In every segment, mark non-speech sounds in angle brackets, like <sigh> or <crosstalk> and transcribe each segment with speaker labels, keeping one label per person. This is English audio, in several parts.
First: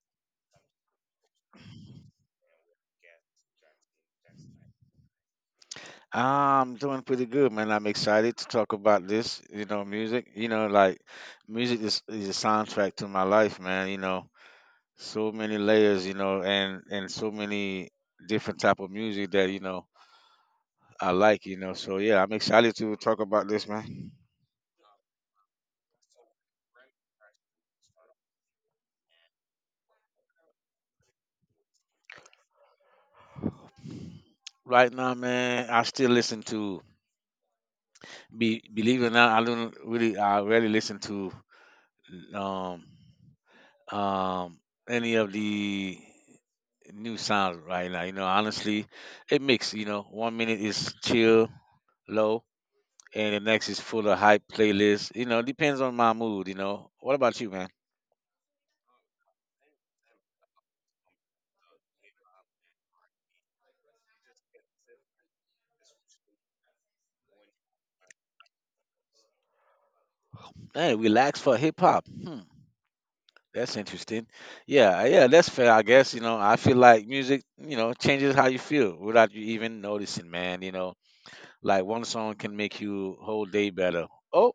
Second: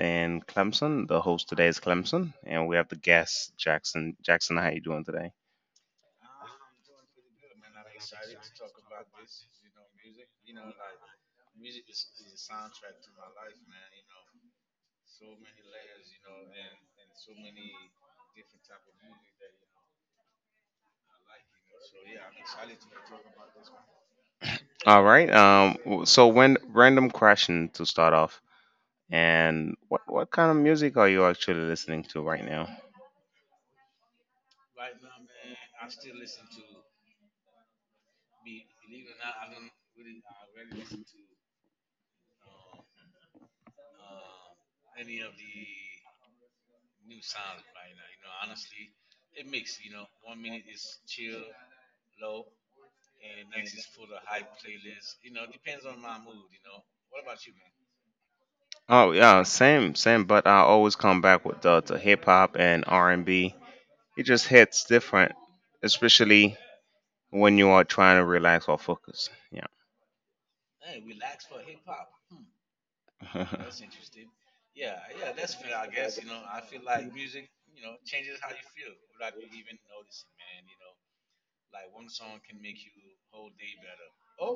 Speaker 1: and Clemson. The host today is Clemson, and we have the guest Jackson. Jackson, how you doing today?
Speaker 2: I'm doing pretty good, man. I'm excited to talk about this, music. Like music is a soundtrack to my life, man. So many layers, and so many different type of music that, I like. So yeah, I'm excited to talk about this, man.
Speaker 1: All right. W- So, when Random question to start off, and what kind of music are you actually listening to right now?
Speaker 2: Right now, man, I still listen to be believe it or not, I don't really, I rarely listen to um um, any of the new sounds right now. Honestly, it mix. 1 minute is chill, low, and the next is full of hype playlist. Depends on my mood. What about you, man?
Speaker 1: Oh yeah, same. But I always come back with the hip hop and R and B. It just hits different, especially when you are trying to relax or focus.
Speaker 2: Hey, relax for hip hop. Hmm.
Speaker 1: Yeah.
Speaker 2: That's
Speaker 1: <laughs>
Speaker 2: interesting. Yeah, yeah, that's fair, I guess. I feel like music, changes how you feel without you even noticing, man. Like one song can make you whole day better. Oh,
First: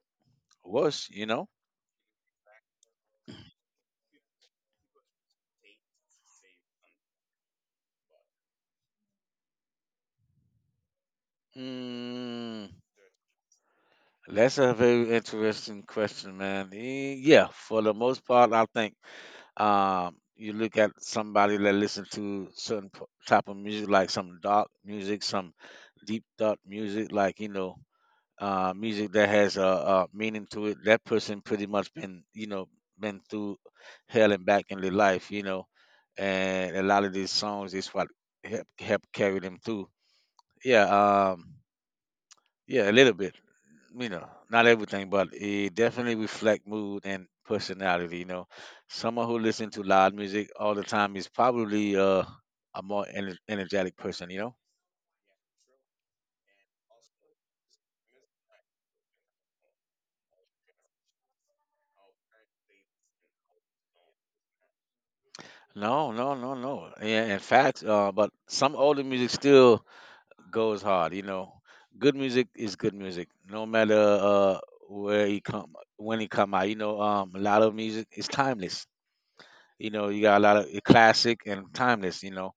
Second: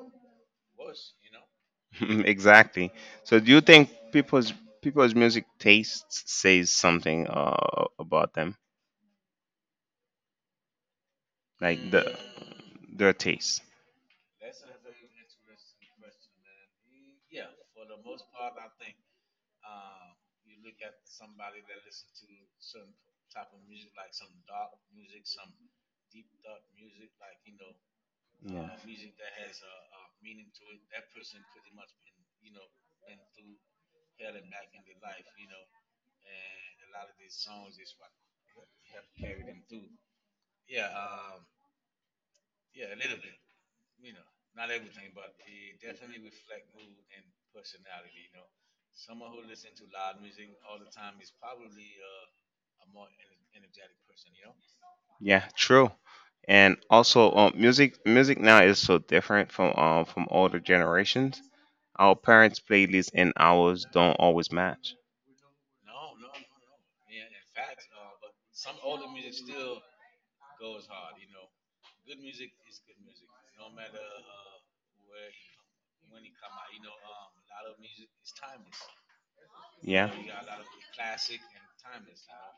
Speaker 2: worse, you know?
Speaker 1: <laughs> Exactly. So do you think people's music tastes says something about them, like
Speaker 2: Mm.
Speaker 1: their taste?
Speaker 2: That's a very interesting question, man. Yeah, for the most part, I think you look at somebody that listens to certain type of music, like some dark music, some deep dark music, like music that has a meaning to it. That person pretty much been, been through hell and back in their life, and a lot of these songs is what help carry them through. Yeah, yeah, a little bit not everything, but it definitely reflect mood and personality. Someone who listens to loud music all the time is probably a more energetic person.
Speaker 1: Yeah, true. And also, music now is so different from older generations. Our parents' playlists and ours don't always match.
Speaker 2: No, no, no, no. Yeah, in fact, but some older music still goes hard. Good music is good music, no matter where he come when he come out. A lot of music is timeless.
Speaker 1: Yeah,
Speaker 2: You got a lot of classic and timeless.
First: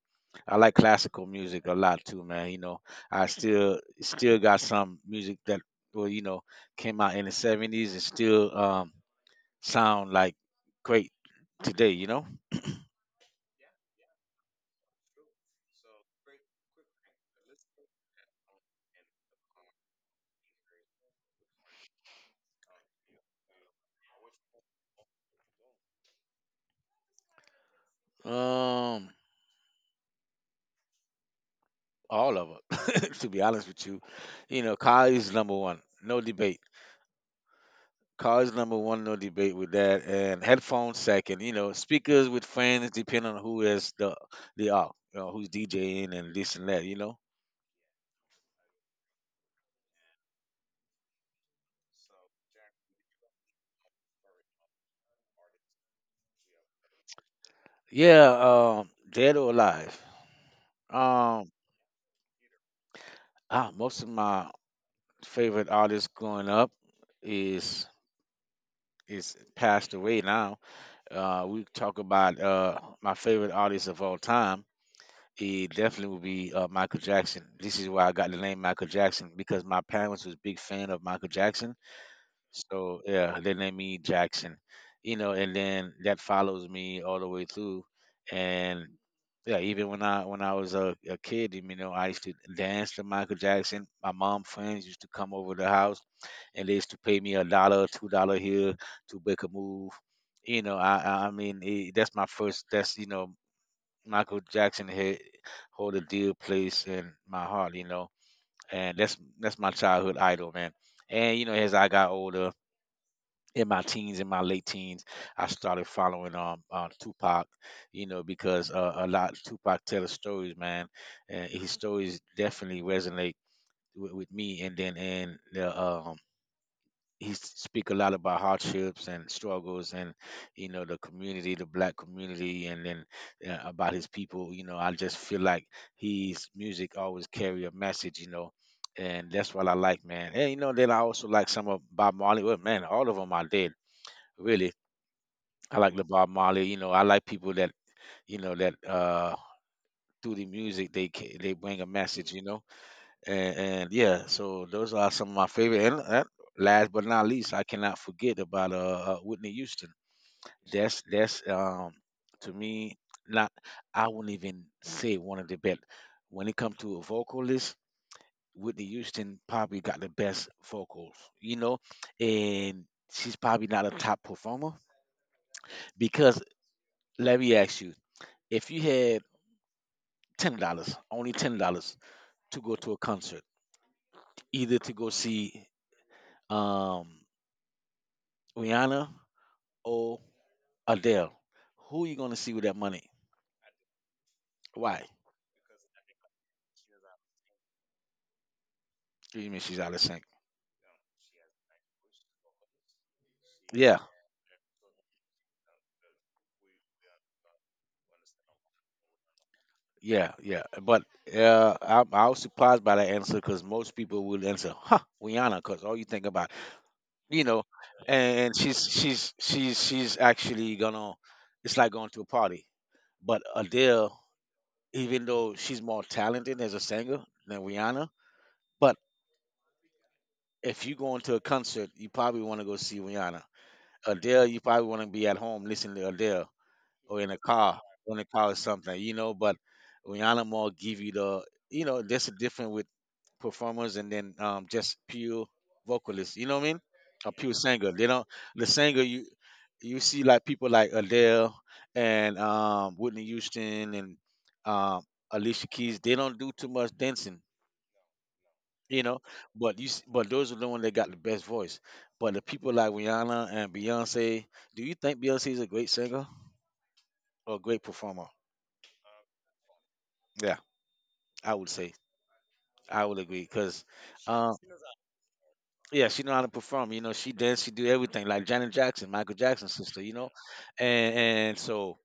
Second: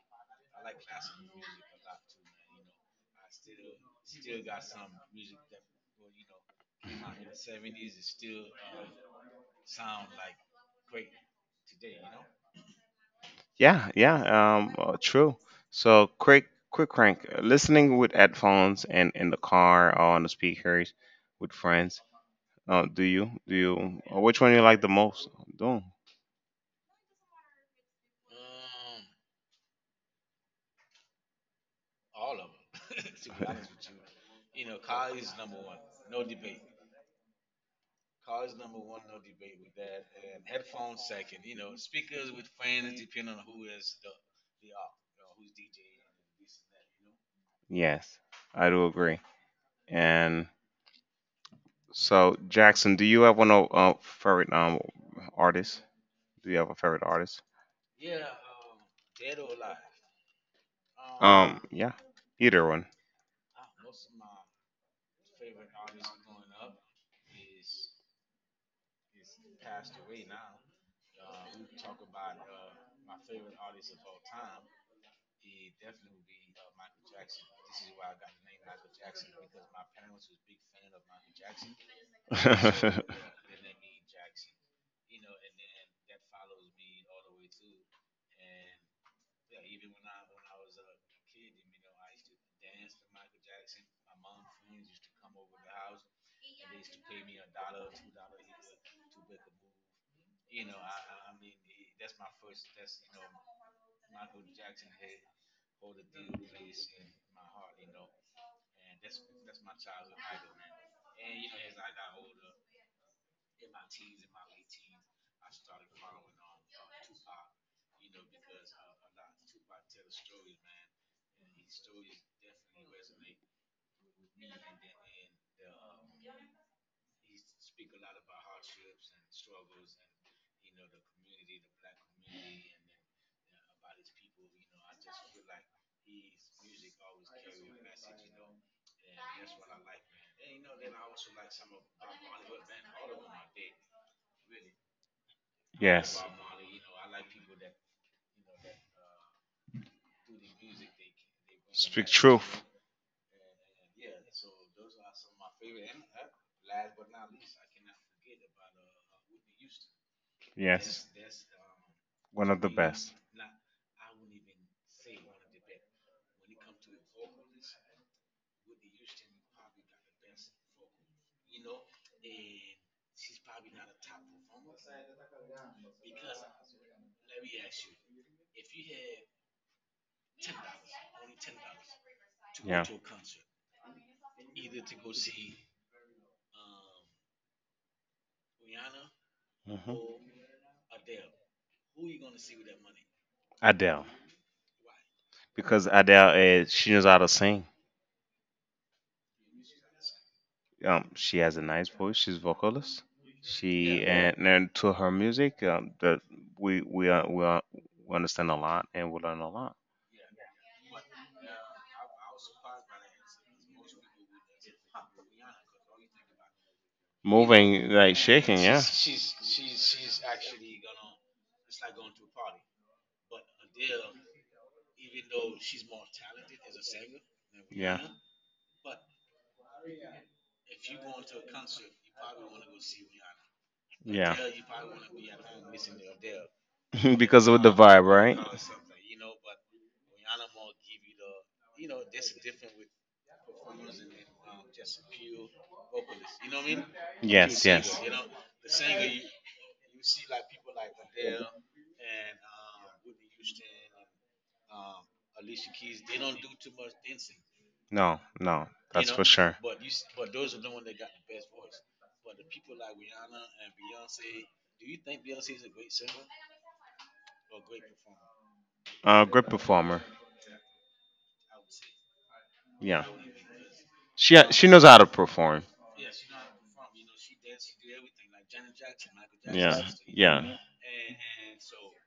Speaker 2: I like classical music a lot too, man. I still got some music that well, came out in the 70s and still sound like great today.
Speaker 1: yeah, yeah. True. So quick, rank. Listening with headphones and in the car or on the speakers with friends. Oh, do you? Do you? Which one you like the most? Do
Speaker 2: Um, all of it. <laughs> To be honest with you, Kylie's number one, no debate. College number one, no debate with that, and headphones second. Speakers with fans depending on who is the are, who's DJing and this and that.
Speaker 1: Yes, I do agree. And so, Jackson, do you have one of favorite artists? Do you have a favorite artist?
Speaker 2: Yeah, dead or alive. Um,
Speaker 1: Yeah, either one.
Speaker 2: Most of my favorite artists growing up is is passed away now. We talk about my favorite artist of all time. It definitely would be Michael Jackson. This is why I got the name Michael Jackson because my parents was big fan of Michael Jackson. So
Speaker 1: <laughs>
Speaker 2: yeah, then I meet Jackson, and then that follows me all the way through, and yeah, even when I was a kid, I used to dance to Michael Jackson. My mom friends used to come over the house, and they used to pay me a dollar, $2 here to make a move. I mean it, that's my first. That's Michael Jackson had hold a dear place in my heart. And that's my childhood idol, man. And as I got older, in my late teens, I started following Tupac, because a lot Tupac tell his stories, man, and his stories definitely resonate with me. And then and the he speak a lot about hardships and struggles and the black community, and then about his people. I just feel like his music always carry a message. And that's what I like, man. And then I also like some of Bob Marley. Well, man, all of them I did really. I like the
Speaker 1: Yes,
Speaker 2: Bob Marley. I like people that that through the music they bring a
Speaker 1: speak
Speaker 2: message. You
Speaker 1: truth.
Speaker 2: know, and, and yeah, so those are some of my favorite. And last but not least, I cannot forget about Whitney Houston. That's
Speaker 1: Yes,
Speaker 2: that's
Speaker 1: one
Speaker 2: to
Speaker 1: of the
Speaker 2: me,
Speaker 1: best.
Speaker 2: not I wouldn't even say one of the best when it comes to a vocalist. Whitney Houston probably got the best vocals. And she's probably not a top performer because let me ask you, if you had $10, only $10 to go
Speaker 1: Yeah.
Speaker 2: to a concert, either to go see um, Rihanna
Speaker 1: Mhm.
Speaker 2: or Adele. Who you gonna see with that money?
Speaker 1: Adele,
Speaker 2: Why? What
Speaker 1: because Adele is, she knows how to sing.
Speaker 2: do you mean she's out of sync?
Speaker 1: Um, she has a nice voice. She's vocalist.
Speaker 2: Yeah,
Speaker 1: She and, to her music, that we we are, we, are, we understand a lot and we learn a lot.
Speaker 2: yeah, yeah. But I was surprised by that answer because most people would answer, "Huh, Rihanna," because all you think about, you know,
Speaker 1: Moving like shaking,
Speaker 2: and
Speaker 1: yeah,
Speaker 2: she's actually gonna. It's like going to a party, but Adele, even though she's more talented as a singer than
Speaker 1: yeah,
Speaker 2: Rihanna. But if you go into a concert, you probably want to go see Rihanna.
Speaker 1: yeah.
Speaker 2: Adele, you probably want to be at home listening to Adele
Speaker 1: <laughs>
Speaker 2: or in a
Speaker 1: Because of the
Speaker 2: car,
Speaker 1: vibe,
Speaker 2: in a
Speaker 1: right?
Speaker 2: car or something. But Rihanna more give you the, that's a different with performers and then just pure vocalists. You know what I mean? A pure
Speaker 1: Yes,
Speaker 2: singer.
Speaker 1: yes.
Speaker 2: They don't. The singer you see like people like Adele and Whitney Houston and um, Alicia Keys. They don't do too much dancing.
Speaker 1: No, no,
Speaker 2: You
Speaker 1: that's for
Speaker 2: know,
Speaker 1: sure.
Speaker 2: but those are the ones that got the best voice. But the people like Rihanna and Beyonce, do you think Beyonce is a great singer or a great performer?
Speaker 1: Great performer.
Speaker 2: Yeah, I would say,
Speaker 1: Yeah,
Speaker 2: I would agree because, um,
Speaker 1: she knows how to perform.
Speaker 2: yeah, she know how to perform. She dance, she do everything like Janet Jackson, Michael Jackson's
Speaker 1: Yeah,
Speaker 2: sister.
Speaker 1: yeah.
Speaker 2: And so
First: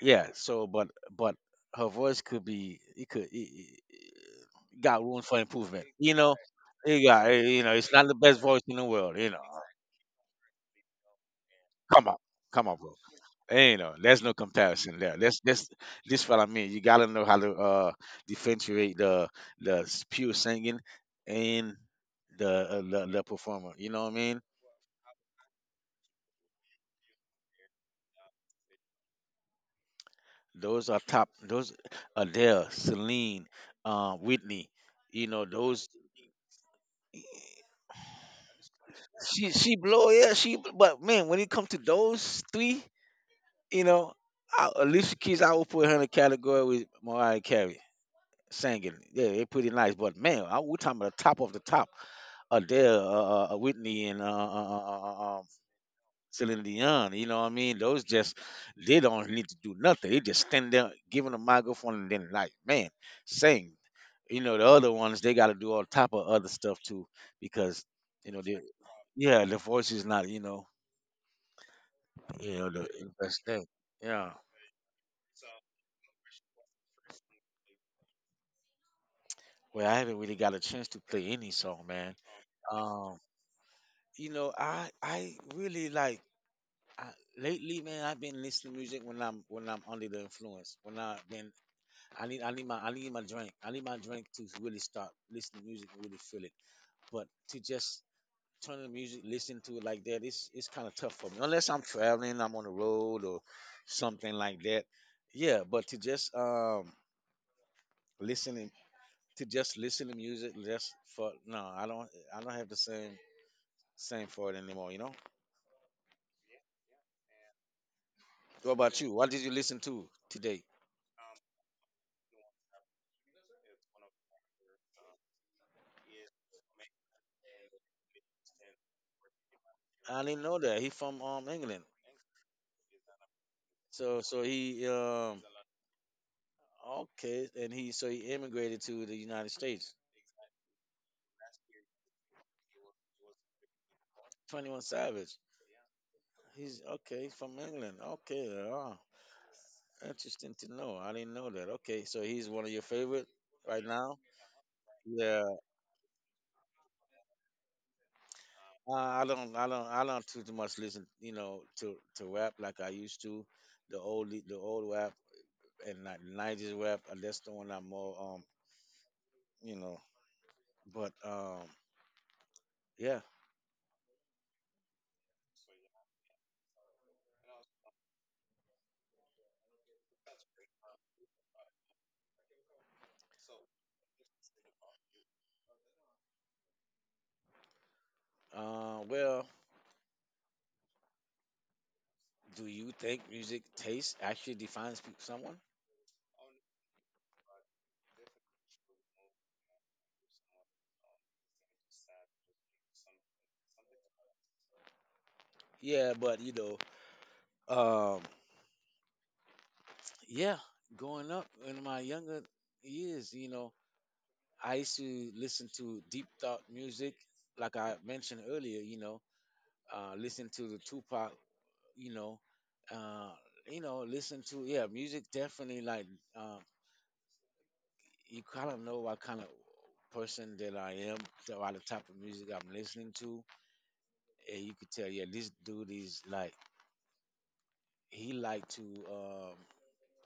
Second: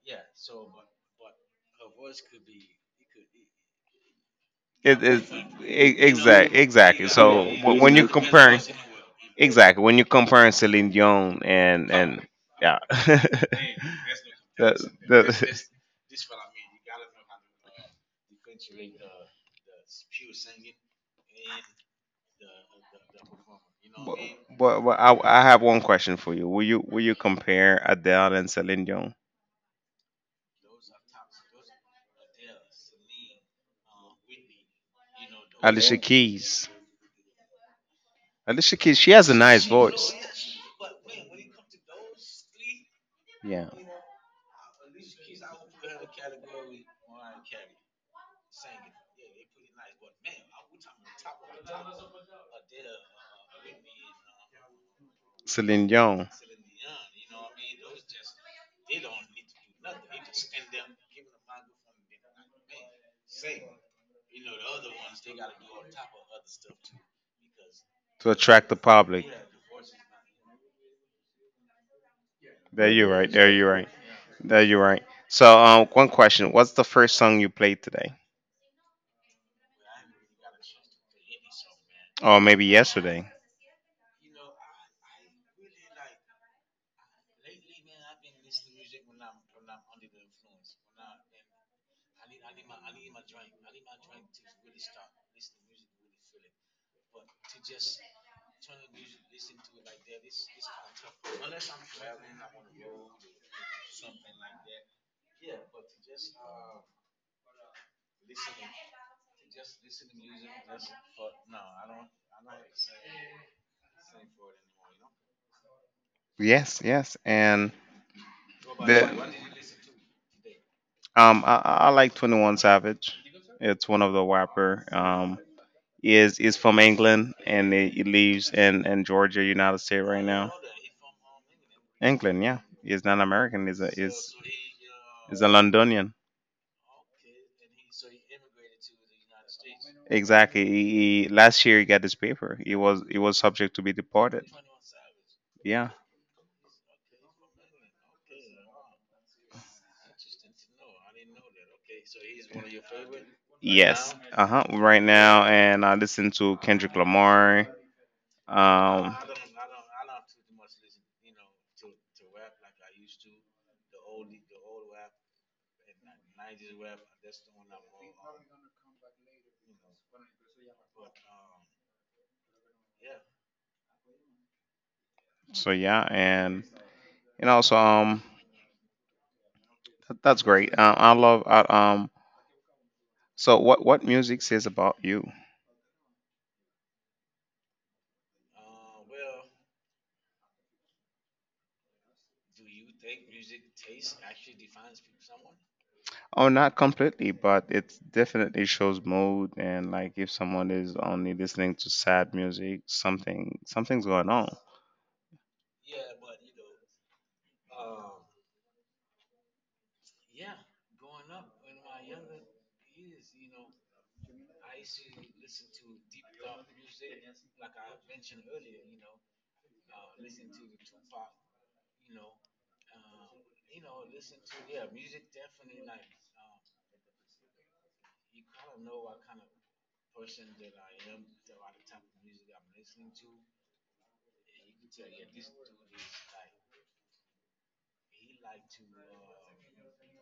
Speaker 2: yeah, so but her voice could be it could it
Speaker 1: It
Speaker 2: got room
Speaker 1: is,
Speaker 2: for improvement. It
Speaker 1: exactly.
Speaker 2: got
Speaker 1: So
Speaker 2: it's
Speaker 1: when you're
Speaker 2: not the best
Speaker 1: comparing,
Speaker 2: voice in the world.
Speaker 1: exactly when you're comparing Celine Dion and
Speaker 2: Come on, come on,
Speaker 1: yeah, <laughs>
Speaker 2: bro. Ain't no, there's no
Speaker 1: that,
Speaker 2: comparison there. That's this what I mean. You gotta know how to differentiate the pure singing and the performer. You know what I
Speaker 1: but,
Speaker 2: mean?
Speaker 1: but I have one question for you. Will you compare Adele and Celine Dion?
Speaker 2: Those are top. Those Adele, Celine, Whitney. You know those.
Speaker 1: Alicia Keys. Alicia Keys. She has a
Speaker 2: She
Speaker 1: nice
Speaker 2: she blow
Speaker 1: voice.
Speaker 2: yeah she. But man, when it comes to those three,
Speaker 1: Yeah,
Speaker 2: you know, Alicia Keys, I would put her in the category with Mariah Carey singing. Yeah, they pretty nice. But man, we're talking about the top of the top Adele, Whitney, and
Speaker 1: Celine Dion,
Speaker 2: Celine Dion. You know what I mean? Those just They don't really need to do nothing. They just stand there, giving a microphone, and then like, man, sing. You know the other ones, they got to do all type of other stuff too because
Speaker 1: to
Speaker 2: they,
Speaker 1: attract the public.
Speaker 2: yeah, the voice is not you know you know the
Speaker 1: There you're
Speaker 2: the
Speaker 1: right.
Speaker 2: best
Speaker 1: There
Speaker 2: thing
Speaker 1: you're right.
Speaker 2: yeah.
Speaker 1: There you're right. So, one question: what's the first song you played today,
Speaker 2: Well, I haven't really got a chance to play any song, man.
Speaker 1: or maybe
Speaker 2: Um,
Speaker 1: yesterday?
Speaker 2: I really like. I, Lately, man, I've been listening to music when I'm under the influence. When I've been, I need my drink. I need my drink to really start listening to music and really feel it. But to just turn the music, listen to it like that, it's kind of tough for me. Unless I'm traveling, I'm on the road or something like that. Yeah, but listening to just listen to music just for no, I don't have the same for it anymore. You know.
Speaker 1: Yes, yes. And
Speaker 2: What about you? What
Speaker 1: the
Speaker 2: did you listen to today?
Speaker 1: I like 21 Savage. It's one of the rapper. Is from England and he lives in Georgia, United States
Speaker 2: I
Speaker 1: right
Speaker 2: didn't
Speaker 1: now.
Speaker 2: know that. He from England.
Speaker 1: England, yeah. He's not American. He's a
Speaker 2: So so he
Speaker 1: is a Londonian.
Speaker 2: okay, and he immigrated to the United States.
Speaker 1: Exactly. He, last year he got his paper. He was subject to be deported.
Speaker 2: 21 Savage.
Speaker 1: Yeah.
Speaker 2: He's okay, he's from England. Okay, interesting to know. I didn't know that. Okay, so he's one
Speaker 1: Right.
Speaker 2: of your favorite right
Speaker 1: Yes.
Speaker 2: now.
Speaker 1: Uh huh. Right
Speaker 2: Yeah,
Speaker 1: now, and I listen to Kendrick Lamar. No, um.
Speaker 2: I I
Speaker 1: I.
Speaker 2: don't, I don't, I don't too much listen, to rap like I used to, the old rap and like 90s rap. That's the one I'm more, you know. But yeah,
Speaker 1: So yeah, and also that's great. I love um. So what music says about you?
Speaker 2: well, do you think music taste actually defines someone?
Speaker 1: Oh, not completely, but it definitely shows mood and, like, if someone is only listening to sad music, something's going on.
Speaker 2: Yeah, but um, yeah, growing up in my younger years, I used to listen to deep thought music, like I mentioned earlier. Listen to the Tupac. You know, uh, Listen to yeah, music definitely like uh, you kind of know what kind of person that I am by the type of music I'm listening to. And you could tell, yeah, this dude is like he liked to um,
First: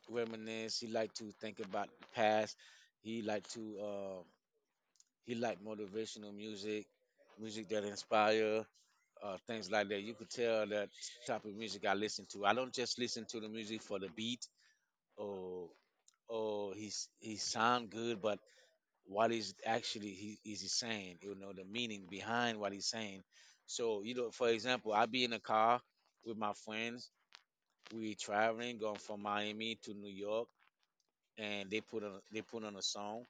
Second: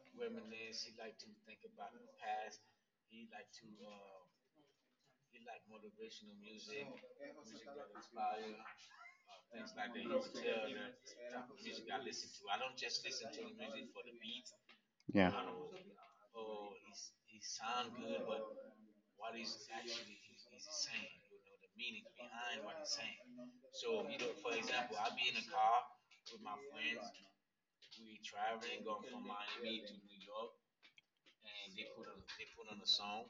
Speaker 2: reminisce. He liked to think about the past. He liked to uh, he liked motivational music, music that inspire, things like that. You could tell that type of music I listen to. I don't just listen to the music for the beat
Speaker 1: Yeah.
Speaker 2: or or he sound good, but what is actually he saying? You know the meaning behind what he's saying. So you know, for example, I be in a car with my friends. We traveling, going from Miami to New York, and they put on a song.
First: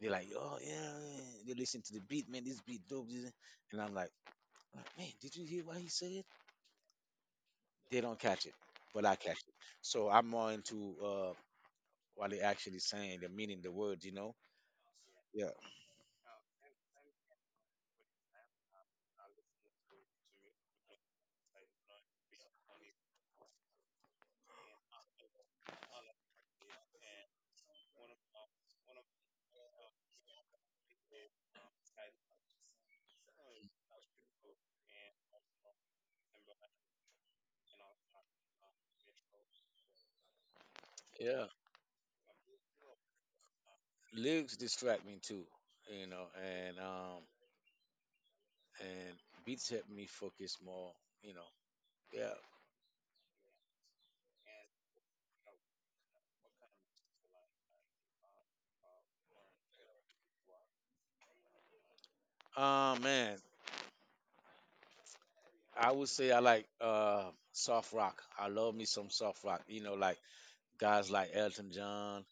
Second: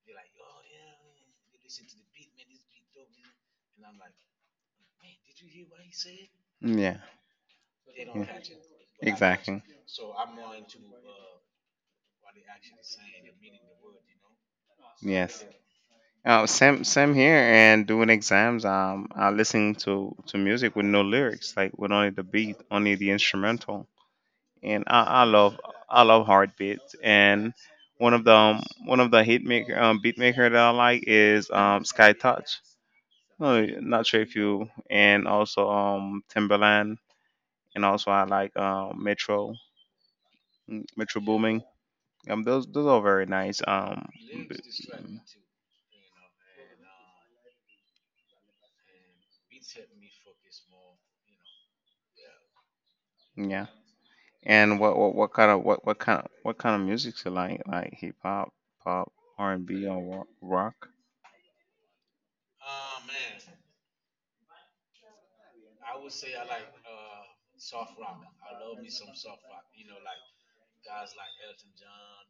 Speaker 2: They're like, oh, yeah, yeah. They listen to the beat, man. This beat dope, and I'm like, man, did you hear what he said?
Speaker 1: Yeah.
Speaker 2: They don't
Speaker 1: Yeah.
Speaker 2: catch it, but I catch it.
Speaker 1: Exactly.
Speaker 2: So I'm more into what they actually saying, the meaning, the words.
Speaker 1: Yes.
Speaker 2: Yeah,
Speaker 1: Oh, same same here. And doing exams, I listen to music with no lyrics, like with only the beat, only the instrumental. And I love hard beats. And one of the hit maker, beat maker that I like is Sky Touch. No, not sure if you, and also Timberland, and also I like Metro, Metro
Speaker 2: yeah.
Speaker 1: Booming. Those are very nice.
Speaker 2: Lyrics
Speaker 1: B-
Speaker 2: distract me too, you know, and um, and beats help me focus more, you know. Yeah.
Speaker 1: yeah. And what kind of music's you like? Like hip hop, pop, R and B, or rock?
Speaker 2: Man, I would say I like soft rock. I love me some soft rock. You know, like guys like Elton John,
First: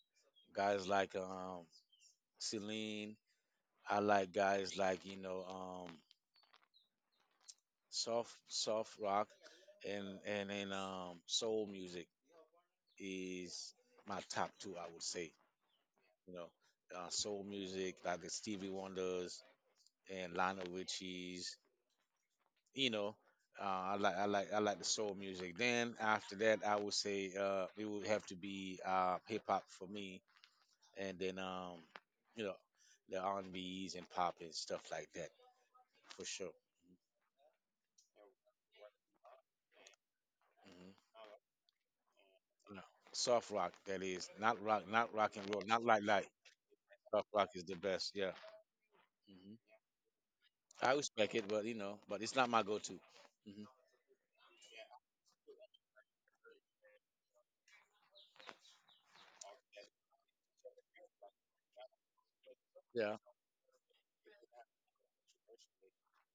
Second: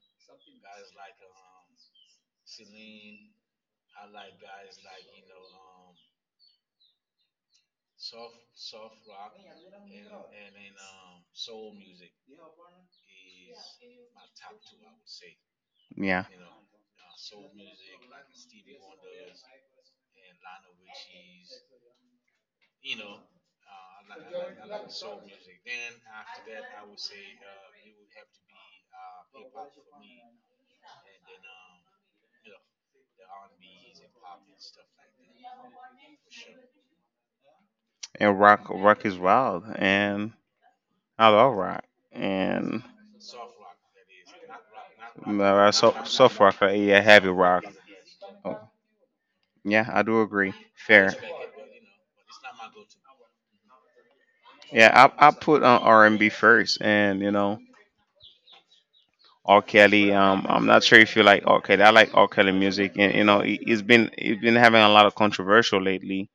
Speaker 2: guys like Celine. I like guys like soft rock and soul music is my top two. I would say
Speaker 1: Yeah.
Speaker 2: you know soul music like the Stevie Wonders and Lionel Richie's. You know. I like the soul music. Then after that, I would say it would have to be hip hop for me, and then you know, the R and B's and pop and stuff like that for sure.
Speaker 1: And rock is wild, and
Speaker 2: Hmm.
Speaker 1: I love rock.
Speaker 2: Yeah.
Speaker 1: And
Speaker 2: Soft rock, that is not rock, not rock and roll, not
Speaker 1: so
Speaker 2: light light.
Speaker 1: soft rock, yeah,
Speaker 2: Soft
Speaker 1: heavy
Speaker 2: rock
Speaker 1: rock.
Speaker 2: is the best. Yeah.
Speaker 1: Oh,
Speaker 2: Hmm.
Speaker 1: yeah, I do agree.
Speaker 2: I
Speaker 1: Fair.
Speaker 2: respect it, but it's not my go-to. Hmm.
Speaker 1: Yeah, I put on R and B first, and you know, R. Kelly. I'm not sure if you like R. Kelly. I like R. Kelly music, and
Speaker 2: Yeah,
Speaker 1: you know, he's been having a lot of controversial lately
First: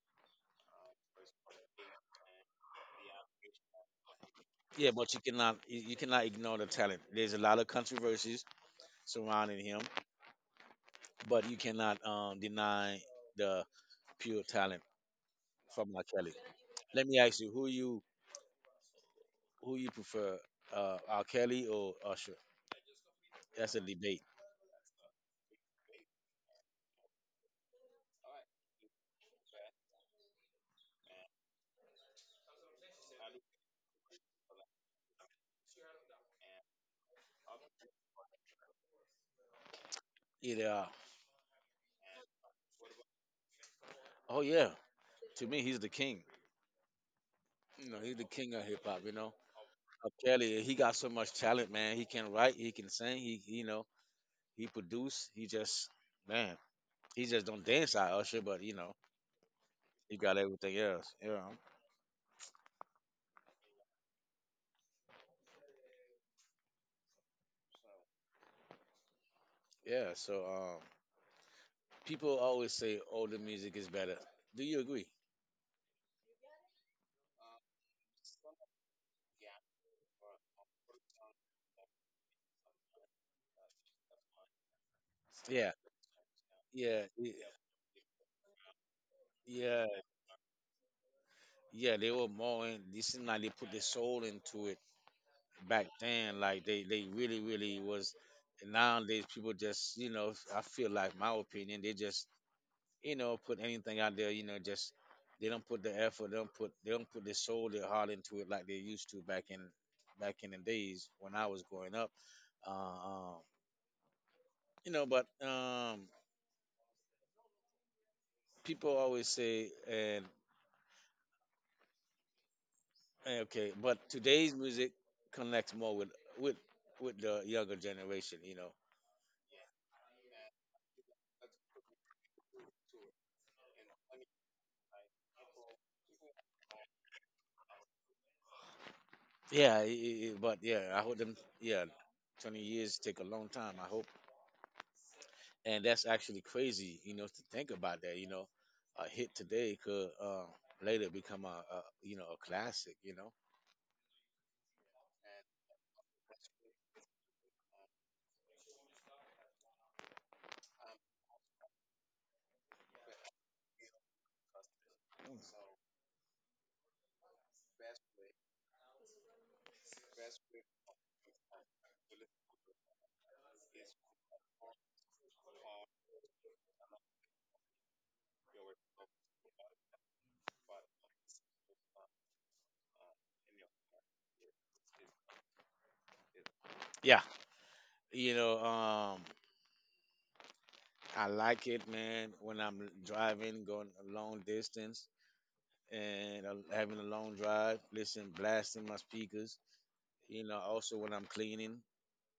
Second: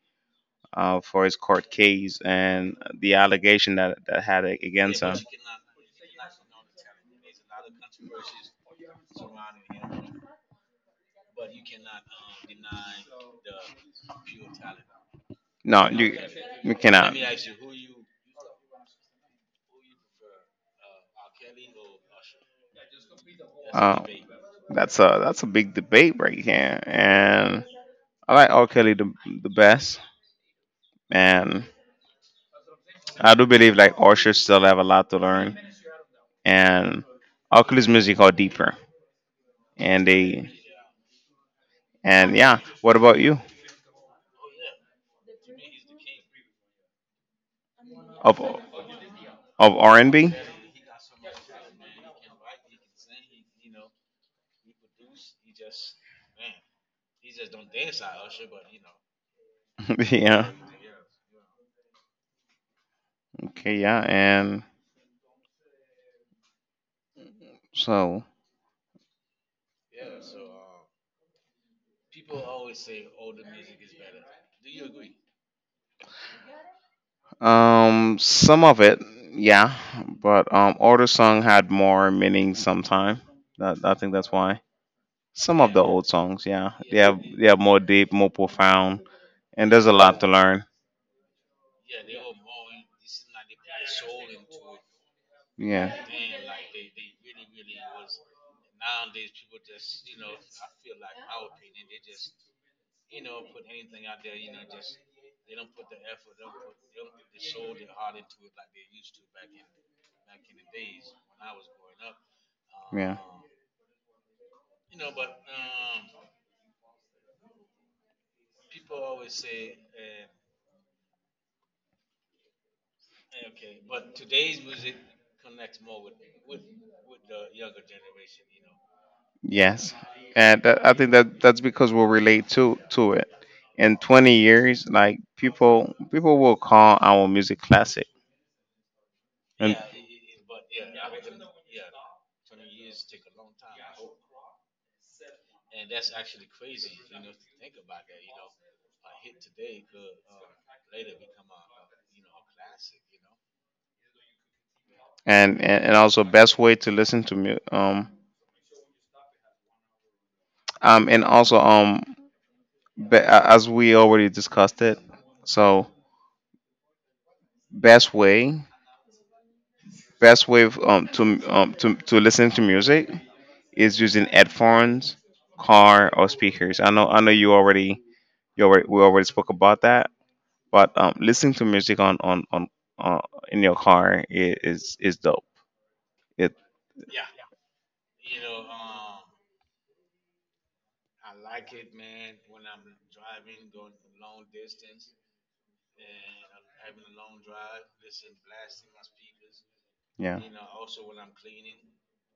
Speaker 1: for his court case and the allegation that had
Speaker 2: yeah,
Speaker 1: against
Speaker 2: but
Speaker 1: him.
Speaker 2: you cannot ignore the talent. There's a lot of controversies surrounding him, but you cannot deny the pure talent
Speaker 1: No,
Speaker 2: from R.
Speaker 1: you
Speaker 2: Kelly.
Speaker 1: you
Speaker 2: Let
Speaker 1: cannot.
Speaker 2: me ask you, who you prefer, R. Kelly or Usher? That's a
Speaker 1: Uh,
Speaker 2: debate.
Speaker 1: that's a big debate right here, and I like R. Kelly the best, and I do believe like R still have a lot to learn. And Oculus Music are deeper. And they
Speaker 2: It uh
Speaker 1: and yeah, what about you?
Speaker 2: Oh, yeah. To me he's the king. You know, he's the king of hip hop.
Speaker 1: Of R and
Speaker 2: R.
Speaker 1: B?
Speaker 2: Kelly, he got so much talent, man. He can write, he can sing, he produce, he just, man, he just don't dance like Usher, but
Speaker 1: <laughs>
Speaker 2: he got
Speaker 1: Yeah.
Speaker 2: everything else. Yeah.
Speaker 1: Okay, yeah. And so
Speaker 2: Yeah. So people always say older music is better. Do you agree?
Speaker 1: um, some of it, yeah, but older song had more meaning sometime. That, I think that's why. Some
Speaker 2: Yeah,
Speaker 1: of the old songs, yeah. They
Speaker 2: yeah,
Speaker 1: have, they have more deep, more profound, and
Speaker 2: yeah,
Speaker 1: there's a lot to learn.
Speaker 2: yeah. They were more in. This seemed like they put their soul into it. Back
Speaker 1: Yeah.
Speaker 2: then, like they really really was. And nowadays people just, I feel like, my opinion, they just, put anything out there, just, they don't put the effort, they don't put their soul, their heart into it like they used to back in, the days when I was growing up. uh,
Speaker 1: Yeah.
Speaker 2: um, but people always say, and okay, but today's music connects more with with the younger generation.
Speaker 1: Yes, and that, I think that that's because we relate to it. In 20 years, like people will call our music classic,
Speaker 2: Yeah,
Speaker 1: and
Speaker 2: but yeah, I hope them. Yeah, 20 years take a long time. I hope, and that's actually crazy, to think about that. You know, a hit today could later become a classic. You know.
Speaker 1: and also best way to listen to um, and also as we already discussed it, so best way best way of, to listen to music is using headphones, car or speakers. I know, you already, we already spoke about that. But listening to music on uh, in your car is dope. It,
Speaker 2: Yeah. you know, um, I like it, man. When I'm driving, going a long distance, and having a long drive, listen, blasting my speakers.
Speaker 1: yeah.
Speaker 2: You know, also when I'm cleaning.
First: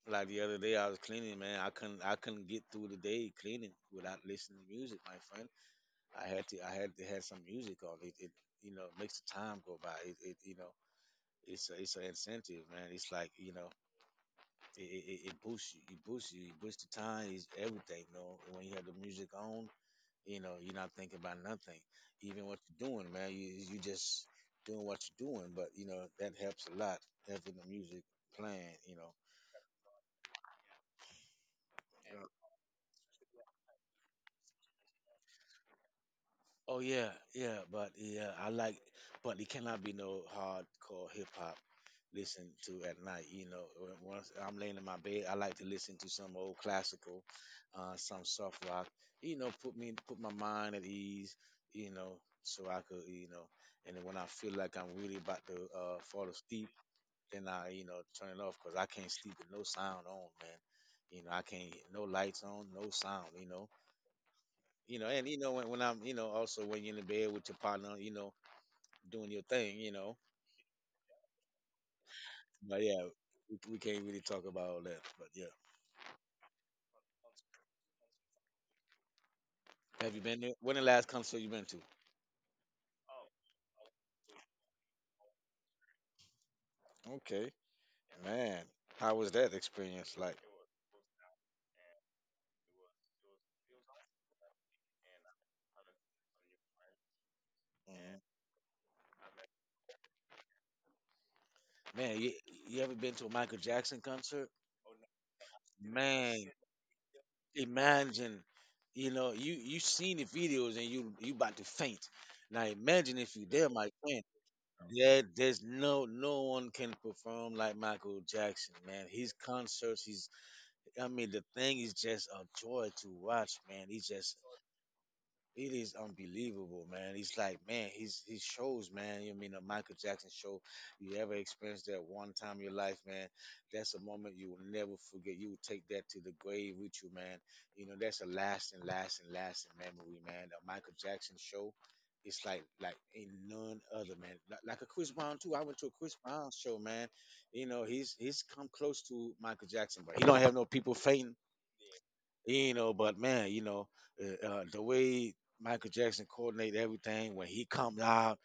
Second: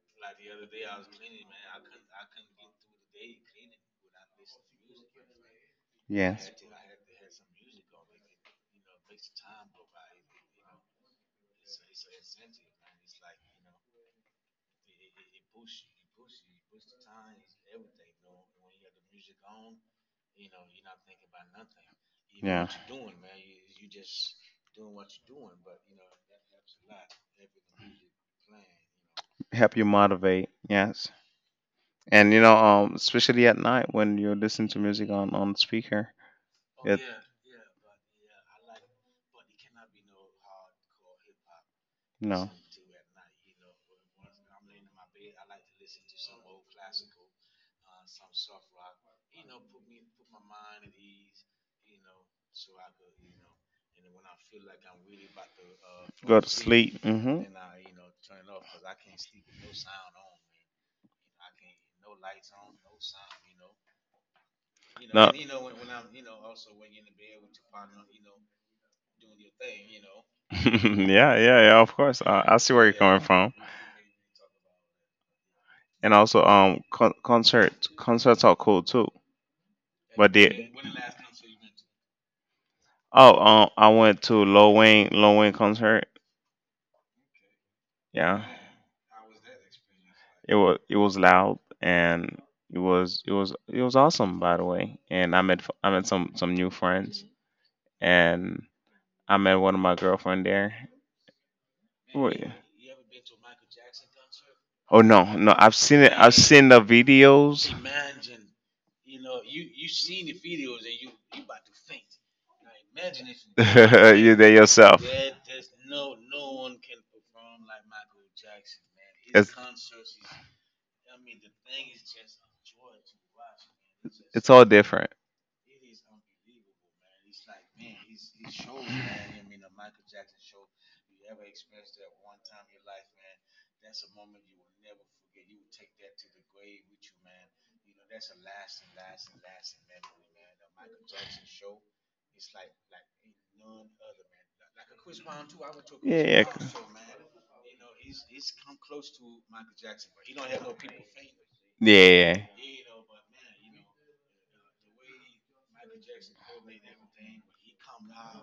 Speaker 2: Like the other day, I was cleaning, man. I couldn't get through the day cleaning without listening to music, my friend. I had
Speaker 1: Yes.
Speaker 2: to, I had to have some music on. It makes the time go by. It you know, it's a, it's an incentive, man. It's like, it boosts you, it boosts the time, it's everything. You know, when you have the music on, you're not thinking about nothing, even what
Speaker 1: Yeah,
Speaker 2: you're doing, man. You just doing what you're doing, but you know that helps a lot having the music playing. You know.
Speaker 1: help you motivate, yes. And you know um, especially at night when you listen to music on speaker
Speaker 2: Oh
Speaker 1: it,
Speaker 2: yeah, yeah, but yeah, but it cannot be no hardcore hip hop
Speaker 1: you
Speaker 2: listen
Speaker 1: know,
Speaker 2: to at night. You know, once I'm laying in my bed, I like to listen to some old classical, some soft rock. You know, put my mind at ease. You know, so I could, and then when I feel like I'm really about to fall
Speaker 1: go to
Speaker 2: asleep,
Speaker 1: sleep. Mm hmm.
Speaker 2: then I turn it off because I can't sleep with no sound on, man. You know, I can't no lights on, no sound. You know, and
Speaker 1: No.
Speaker 2: when I'm, also when you're in the bed with your partner, doing your thing.
Speaker 1: <laughs> Yeah, yeah, yeah. Of course, I see
Speaker 2: But
Speaker 1: where you're
Speaker 2: yeah,
Speaker 1: coming from,
Speaker 2: we can't really talk about all that. But yeah,
Speaker 1: and also um, concerts, are cool too.
Speaker 2: have you
Speaker 1: But
Speaker 2: been there?
Speaker 1: they...
Speaker 2: When the last concert you been to?
Speaker 1: Oh um, I went to Lil Wayne, concert.
Speaker 2: Okay,
Speaker 1: Yeah,
Speaker 2: man, how was that experience like?
Speaker 1: it was loud, and it was awesome, by the way. And I met I met some new friends,
Speaker 2: Man,
Speaker 1: and I met one of my girlfriend there.
Speaker 2: man,
Speaker 1: Oh
Speaker 2: you,
Speaker 1: yeah.
Speaker 2: you ever been to a Michael Jackson concert?
Speaker 1: Oh, no, no! I've seen it. I've
Speaker 2: Man,
Speaker 1: seen the videos.
Speaker 2: imagine, you know, you seen the videos and you about to faint. Now imagine if you
Speaker 1: <laughs>
Speaker 2: there, my...
Speaker 1: There yourself.
Speaker 2: There's no one can perform like Michael Jackson, man. His concerts, he's I mean, the thing is just a joy to watch, man. He's just
Speaker 1: Different.
Speaker 2: It is unbelievable, man. He's like, man, he shows, man. You mean the Michael Jackson show? You ever experienced that one time in your life, man? That's a moment you will never forget. You will take that to the grave with you, man. You know, that's a lasting, lasting, lasting memory, man. The Michael Jackson show, it's like, ain't none other, man. Like a Chris Brown too. I went to a Chris Brown show, man. You know, he's come close to Michael Jackson, but he don't have no people fainting
Speaker 1: Yeah.
Speaker 2: you know. But man, you know, the way Michael Jackson coordinated everything when he comes out,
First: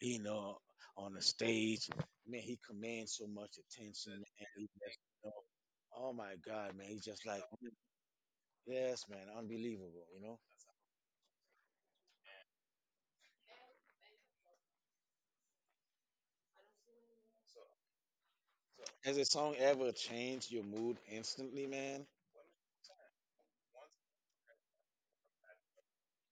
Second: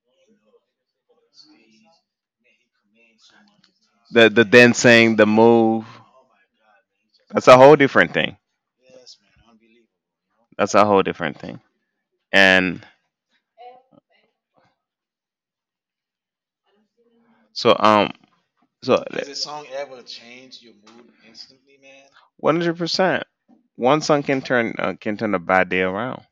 Speaker 2: you know, on the stage, man, he commands so much attention. Man, he just,
Speaker 1: Dancing, the
Speaker 2: you know,
Speaker 1: move.
Speaker 2: oh my God, man, he's just like,
Speaker 1: A whole different thing.
Speaker 2: yes, man, unbelievable. You know.
Speaker 1: That's a whole different thing. And so um, so
Speaker 2: Has a song ever changed your mood instantly, man?
Speaker 1: 100%, one song can turn a bad day around.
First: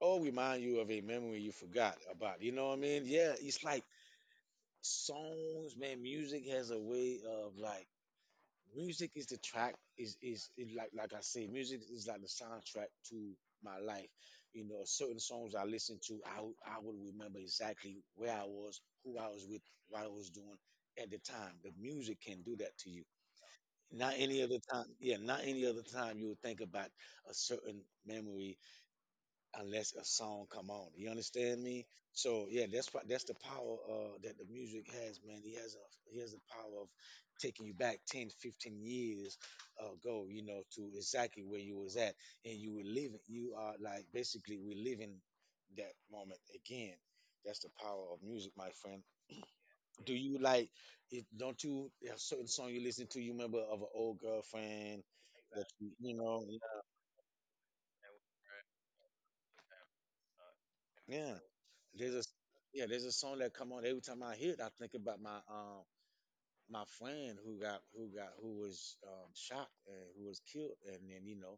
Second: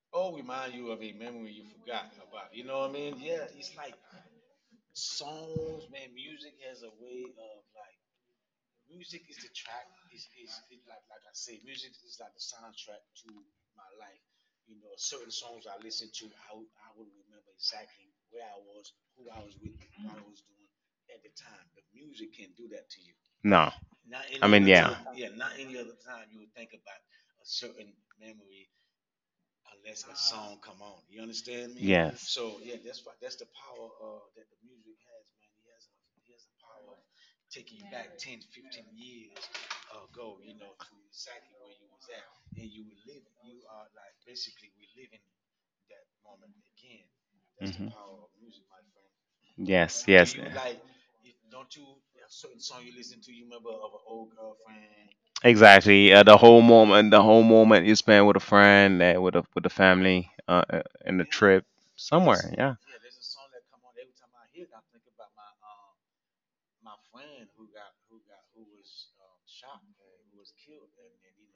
Speaker 2: Or remind you of a memory you forgot about? You know what I mean? Yeah, it's like songs, man. Music has a way of, like, music is the track, is, like I say, music is like the soundtrack to my life. You know, certain songs I listen to, I would remember exactly where I was, who I was with, what I was doing at the time. The music can do that to you.
Speaker 1: No,
Speaker 2: Not any other time, yeah. Not any other time you would think
Speaker 1: it
Speaker 2: about a certain memory unless a song come on. You understand me? So yeah, that's the power that the music has, man. He has the power of taking you back 10, 15 years ago, you know, to exactly where you was at, and you were living. You are like basically we're living that moment again. That's the power of music, my friend.
Speaker 1: friend.
Speaker 2: Do you
Speaker 1: Yes.
Speaker 2: like? Don't you have certain song you listen to? You remember of an old girlfriend that you,
Speaker 1: Exactly.
Speaker 2: you
Speaker 1: The
Speaker 2: know?
Speaker 1: whole moment, you spend with a friend, with a with the family, in the
Speaker 2: Yeah.
Speaker 1: trip
Speaker 2: There's a
Speaker 1: somewhere. Yeah.
Speaker 2: yeah, there's a song that come on every time I hear it. I think about my my friend who was shot and who was killed, and then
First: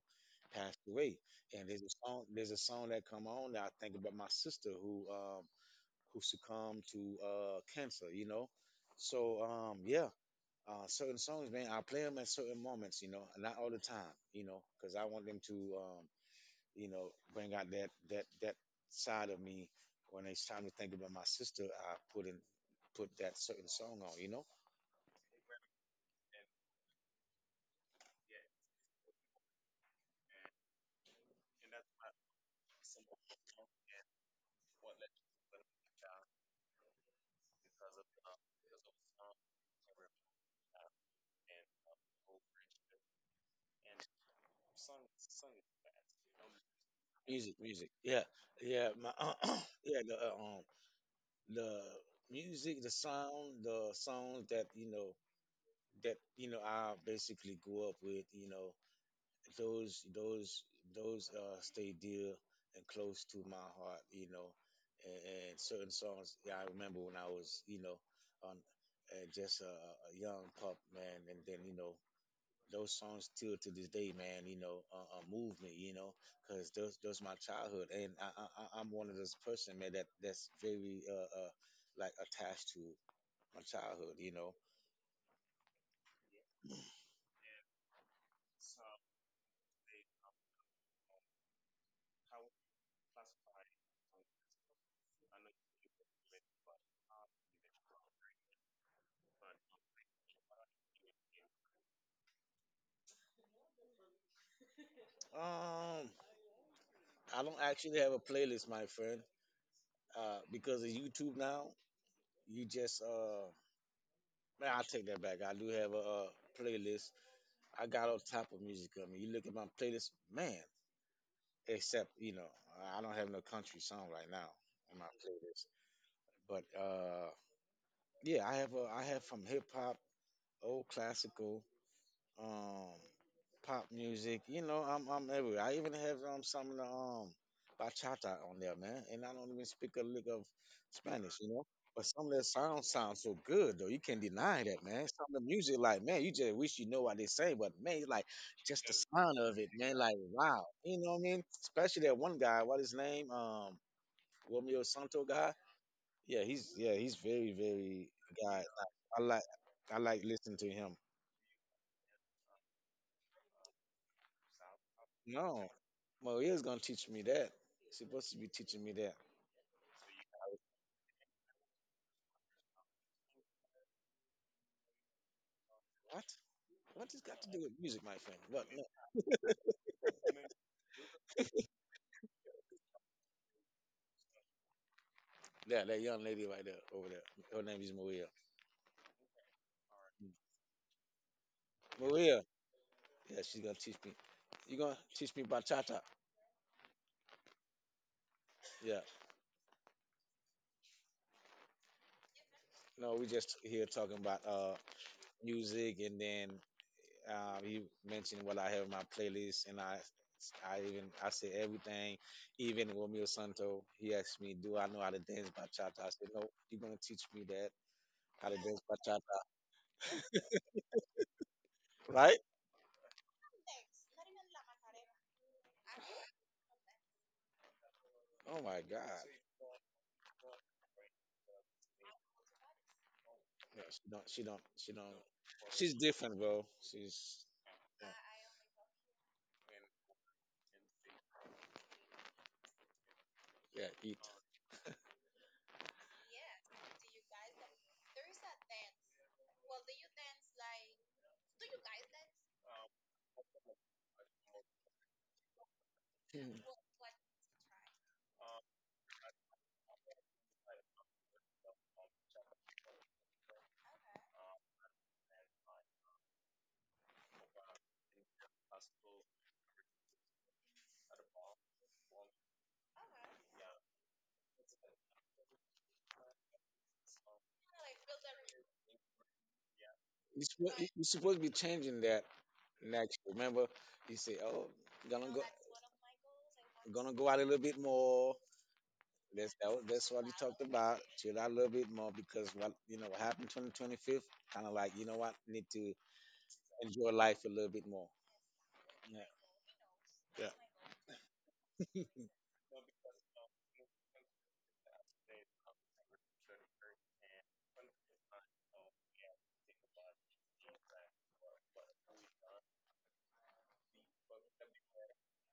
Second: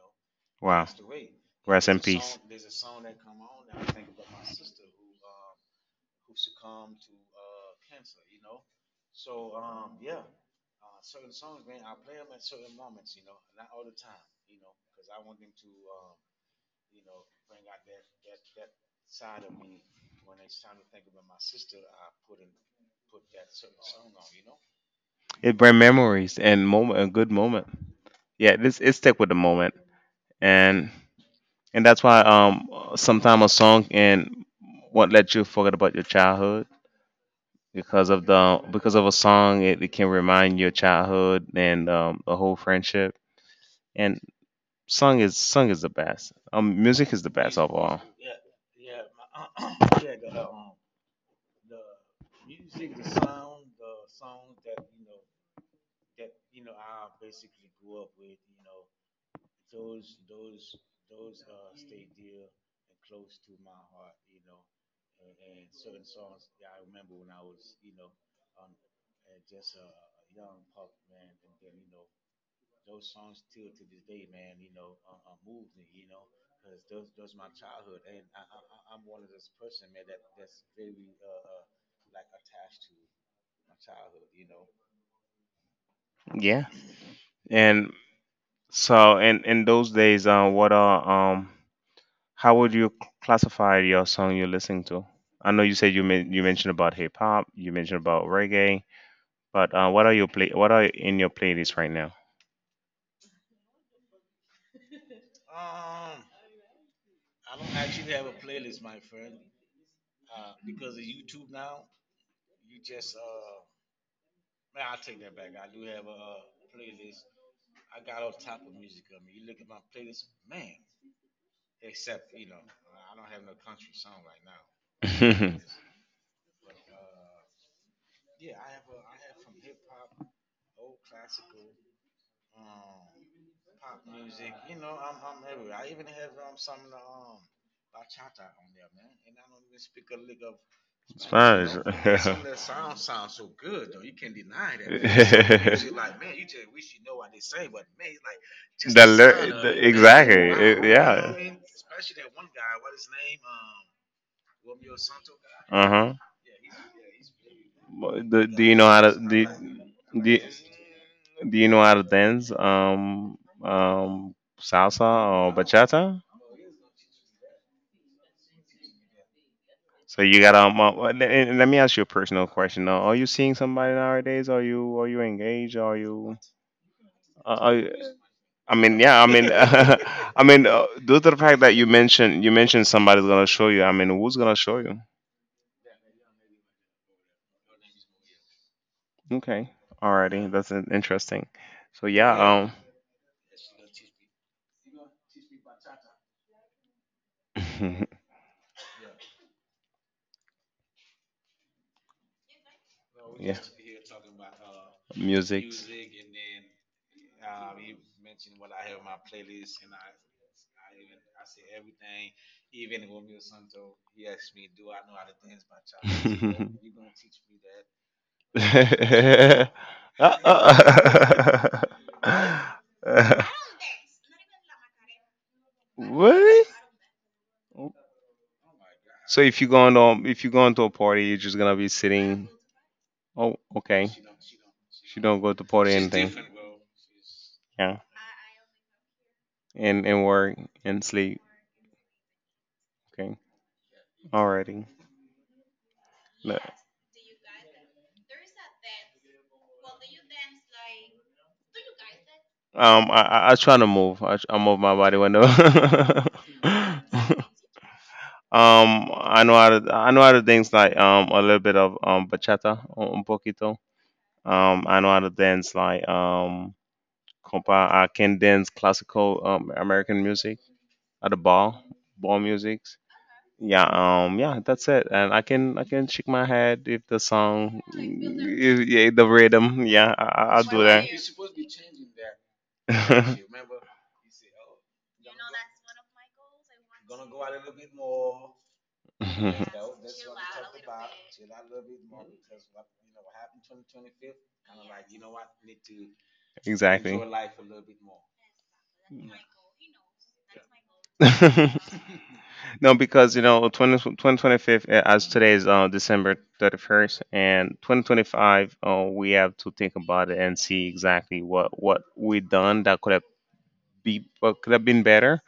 Speaker 2: passed
Speaker 1: Wow.
Speaker 2: away. And there's
Speaker 1: Rest
Speaker 2: a
Speaker 1: in
Speaker 2: song
Speaker 1: peace.
Speaker 2: there's a song that come on that I think about my sister who succumbed to cancer. You know, so yeah. Certain songs, man, I play them at certain moments, not all the time, because I want them to bring out that side of me. When it's time to think about my sister, I put that certain song on. You know,
Speaker 1: It brings memories and moment, a good moment. Yeah. This, it stick with the moment, and that's why um, sometimes a song and won't let you forget about your childhood because of the, because of a song, it can remind you of childhood and the whole friendship. And song is the best. Music is the
Speaker 2: music,
Speaker 1: best of
Speaker 2: music.
Speaker 1: all.
Speaker 2: Yeah, yeah, my <clears throat> yeah, the music, the sound, the songs that you know I basically grew up with. You know, those those those stay dear and close to my heart, you know, and certain songs. Yeah, I remember when I was, you know, on just a young pup, man, and then, you know, those songs still to this day, man, you know, move me, you know, because those my childhood. And I'm one of those person, man, that's very like attached to my childhood, you know.
Speaker 1: Yeah. And so, in those days, what are how would you classify your song you're listening to? I know you said you mentioned about hip hop, you mentioned about reggae, but what are in your playlist right
Speaker 2: um I don't actually have a playlist, my friend. Uh, because of YouTube now. You just, uh, man, I take that back. I do have a, uh, playlist. I got all type of music on me. You look at my playlist, man. Except, you know, I don't have no country song right now on my
Speaker 1: now?
Speaker 2: playlist.
Speaker 1: <laughs>
Speaker 2: But uh, yeah, I have a I have from hip hop, old classical. Um pop music. You know, I'm everywhere. I even have some of the bachata on there, man. And I don't even speak a lick of
Speaker 1: It's, you
Speaker 2: Spanish, you know.
Speaker 1: fine.
Speaker 2: But some of their
Speaker 1: It's,
Speaker 2: sounds
Speaker 1: <laughs>
Speaker 2: sound so good though. You can't deny
Speaker 1: man.
Speaker 2: that, man. Some of the music,
Speaker 1: It's-
Speaker 2: like, man, you just
Speaker 1: <laughs>
Speaker 2: wish you know what they say, but man, it's like just the
Speaker 1: the,
Speaker 2: sound of
Speaker 1: ly-
Speaker 2: it,
Speaker 1: the
Speaker 2: man. Like,
Speaker 1: Exactly.
Speaker 2: wow, you know what I
Speaker 1: Wow.
Speaker 2: mean?
Speaker 1: Yeah.
Speaker 2: Especially that one guy, what his name? Romeo Santo guy.
Speaker 1: Uh
Speaker 2: Yeah, he's very
Speaker 1: huh. Do, yeah,
Speaker 2: guy.
Speaker 1: do you know how to
Speaker 2: I
Speaker 1: do,
Speaker 2: like I like
Speaker 1: do, you-
Speaker 2: listening to him.
Speaker 1: Do you know how to dance? Um, salsa or
Speaker 2: No,
Speaker 1: bachata?
Speaker 2: Maria's gonna teach me that. She's supposed to be teaching me that.
Speaker 1: So you got. Uh, and let me ask you a personal question. Now, are you seeing somebody nowadays? Are you, engaged? Are
Speaker 2: What?
Speaker 1: you?
Speaker 2: What has got to
Speaker 1: Uh,
Speaker 2: do with
Speaker 1: I,
Speaker 2: music, my friend? What?
Speaker 1: I
Speaker 2: No.
Speaker 1: mean, yeah. I mean, <laughs> I mean, due to the fact that you mentioned somebody's gonna show you. I mean, who's gonna show you?
Speaker 2: Yeah, that young lady right there, over there. Her name is Maria.
Speaker 1: Okay, alrighty, that's interesting. So yeah,
Speaker 2: Maria. Yeah, she's gonna teach me. You gonna teach me bachata?
Speaker 1: <laughs>
Speaker 2: Yeah. No, we just
Speaker 1: yeah,
Speaker 2: here talking about
Speaker 1: music.
Speaker 2: music, and
Speaker 1: <laughs>
Speaker 2: then you mentioned what I have in my playlist, and I even I say everything. Even Romeo Santo, he asked me, "Do I know how to dance bachata?" I said, "No, you're gonna teach me that." How to drink bachata,
Speaker 1: Uh,
Speaker 2: right?
Speaker 1: uh. <laughs> Really?
Speaker 2: Oh my God,
Speaker 1: So if you go on if you go into a party, you're just gonna be sitting. Oh,
Speaker 2: yeah,
Speaker 1: okay.
Speaker 2: she don't.
Speaker 1: She don't go to
Speaker 2: She's
Speaker 1: party anything.
Speaker 2: different, bro. She's
Speaker 1: Yeah,
Speaker 2: yeah,
Speaker 1: and work and sleep. Okay,
Speaker 2: yeah eat.
Speaker 1: alrighty. Look, I try to move. I move my body window. <laughs> Um,
Speaker 2: Hmm.
Speaker 1: I know how to, dance like a little bit of bachata, un un poquito. I know how to dance like I can dance classical American music at the ball, ball music. Yeah, yeah, that's it. And I can shake my head if the song, if, yeah, the rhythm. Yeah, I'll do
Speaker 2: You
Speaker 1: that.
Speaker 2: supposed to be changing that next.
Speaker 1: <laughs>
Speaker 2: Remember, you say, "Oh, gonna go, gonna go out a little bit more." That's what you talked about. Chill out a little bit more because what you know what happened 2025, kind of like you know what need to enjoy
Speaker 1: Exactly.
Speaker 2: life a little bit more. Yeah, yeah.
Speaker 1: <laughs> No, because you know, 2025 as today is December 31st, and 2025, we have to think about it and see exactly what we done that could have be what could have been better,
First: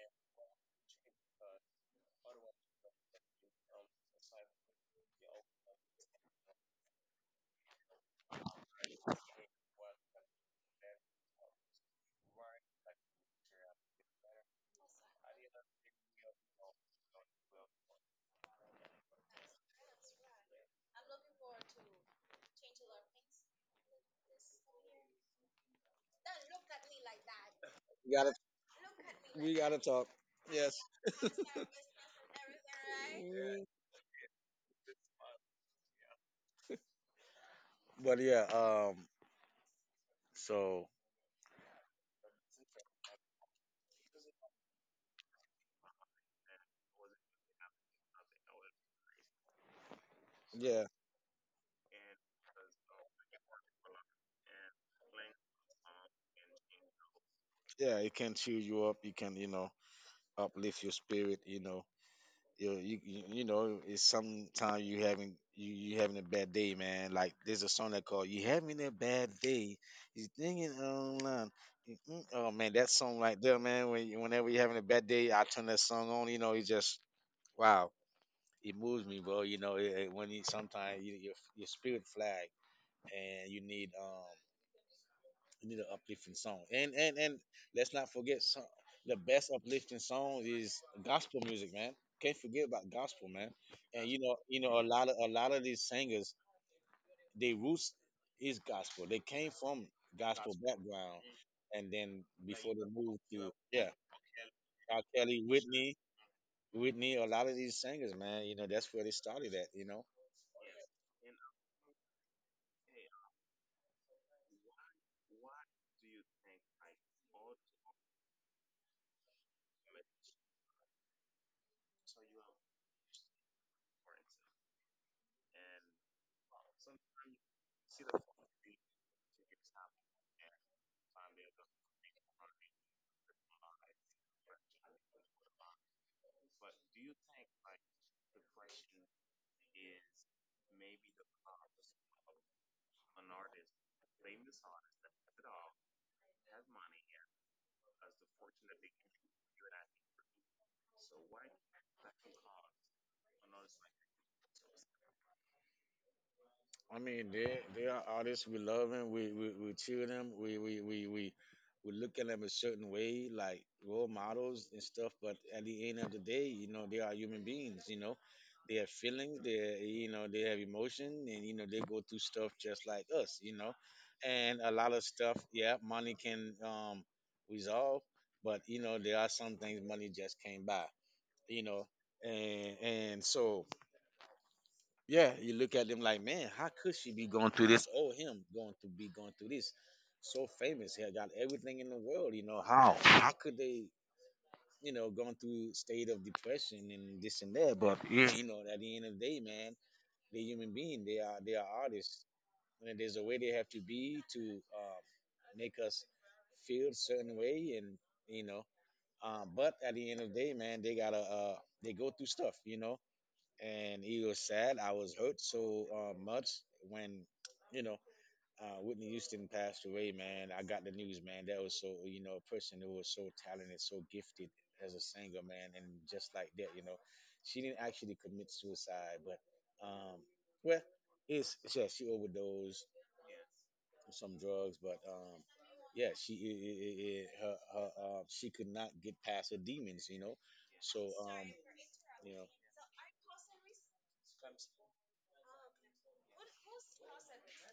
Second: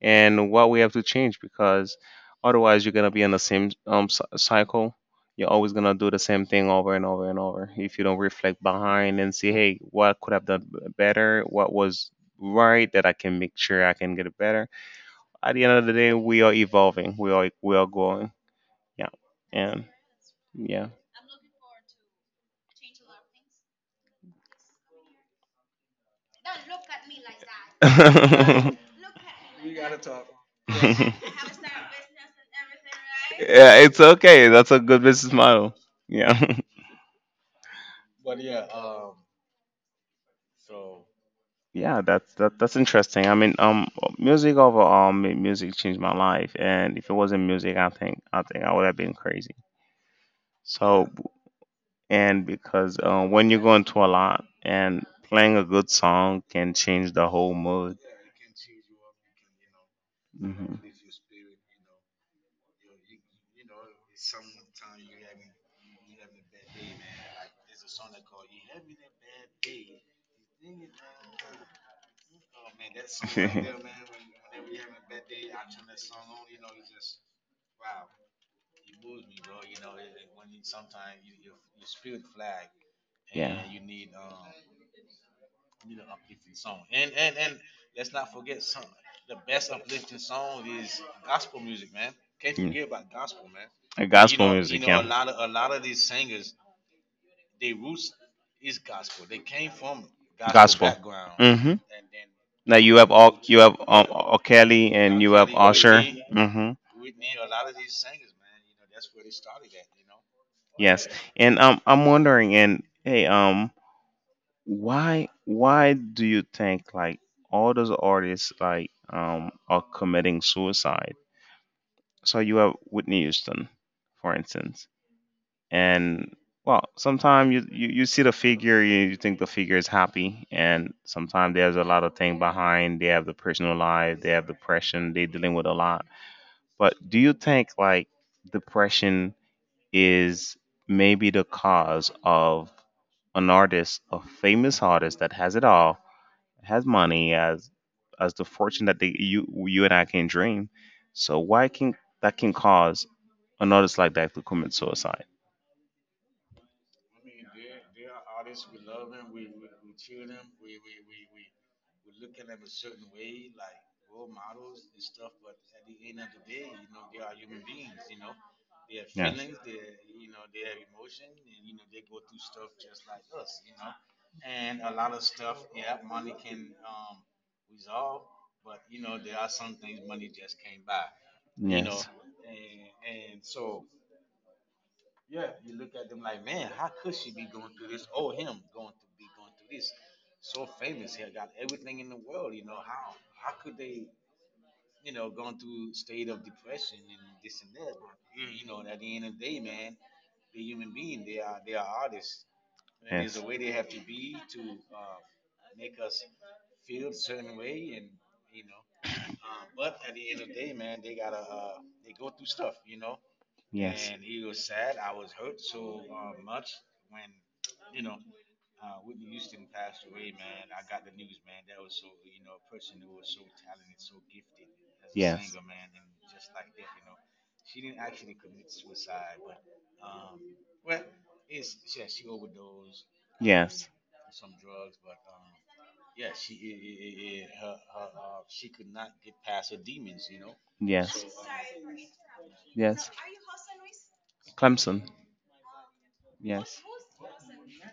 Speaker 1: and what we have to change because otherwise you're gonna be in the same cycle. You're always gonna do the same thing over and over and over if you don't reflect behind and see, hey, what could I have done better? What was right that I can make sure I can get it better? At the end of the day, we are evolving. We are, growing. Yeah, and yeah. <laughs>
Speaker 2: We gotta,
Speaker 1: Yeah,
Speaker 2: we gotta talk. Yes. <laughs> Mm,
Speaker 1: it's okay. That's a good business model. Yeah.
Speaker 2: but yeah, so
Speaker 1: <laughs> yeah, that's interesting. I mean, music overall, music changed my life, and if it wasn't music, I think I would have been crazy.
Speaker 2: yeah,
Speaker 1: So, and because when you go into a lot, and playing a good song can change the whole mood.
Speaker 2: yeah, it can cheer you up. You can, you know, uplift
Speaker 1: Mm-hmm.
Speaker 2: your spirit. You know, you know it's sometimes you having a bad day, man. Like, there's a song that called you having a bad day, you thinking online. Mm-mm. Oh, man, that song right there, man, whenever
Speaker 1: <laughs>
Speaker 2: you're having a bad day, I turn that song on, you know. It just wow, it moves me, bro, you know. When you sometimes your spirit flag,
Speaker 1: <laughs>
Speaker 2: and
Speaker 1: yeah.
Speaker 2: you need we need an uplifting song. And let's not forget the best uplifting song is gospel music, man. Can't forget
Speaker 1: Mm.
Speaker 2: about gospel,
Speaker 1: Uh,
Speaker 2: man.
Speaker 1: you
Speaker 2: And
Speaker 1: gospel
Speaker 2: you know,
Speaker 1: music, yeah.
Speaker 2: a lot of these singers, their roots is gospel. They came from gospel
Speaker 1: Gospel.
Speaker 2: background,
Speaker 1: Mm-hmm.
Speaker 2: and then
Speaker 1: Now
Speaker 2: before
Speaker 1: you
Speaker 2: they
Speaker 1: have know,
Speaker 2: moved
Speaker 1: all those
Speaker 2: to
Speaker 1: you have
Speaker 2: yeah,
Speaker 1: R. Kelly R.
Speaker 2: R.
Speaker 1: and R. you
Speaker 2: Kelly,
Speaker 1: have Usher. Mm-hmm.
Speaker 2: Whitney, a lot of these singers, man. You know, that's where they started at. You know,
Speaker 1: Yes. And I'm wondering, and hey, why do you think like all those artists like are committing suicide? So you have Whitney Houston, for instance. And well sometimes you see the figure, you think the figure is happy, and sometimes there's a lot of thing behind. They have the personal life, they have depression, they are dealing with a lot. But do you think like depression is maybe the cause of an artist, a famous artist that has it all, has money, as the fortune that they, you and I can dream. So why can that can cause an artist like that to commit suicide?
Speaker 2: I mean, they are artists. We love them. We We cheer them. We We look at them a certain way, like role models and stuff. But at the end of the day, you know, they are human beings. You know, they have feelings. They, you know, they have emotion, and you know they go through stuff just like us. You know, and a lot of stuff. Yeah, money can resolve, but you know there are some things money just can't buy. You
Speaker 1: And
Speaker 2: know, and so. Yeah, you look at them like, man, how could she be going through this? Oh, him going to be going through this. So famous, he got everything in the world. You know how? How could they, you know, going through state of depression and this and that? But yeah, you know, at the end of the day, man, they're human being. They are artists, and there's
Speaker 1: yes.
Speaker 2: a way they have to be to make us feel certain way, and you know. But at the end of the day, man, they gotta they go through stuff, you know, and he was sad. I was hurt so much when you know Whitney Houston passed away, man. I got the news, man. That was so, you know, a person who was so talented, so gifted as a singer, man, and just like that, you know, she didn't actually commit suicide, but um, well, it's yeah, she overdosed
Speaker 1: Yes. So
Speaker 2: on some drugs, but. Yeah, she I- her, her she could not get past her demons, you know. So
Speaker 1: yes.
Speaker 2: you know,
Speaker 1: Clemson.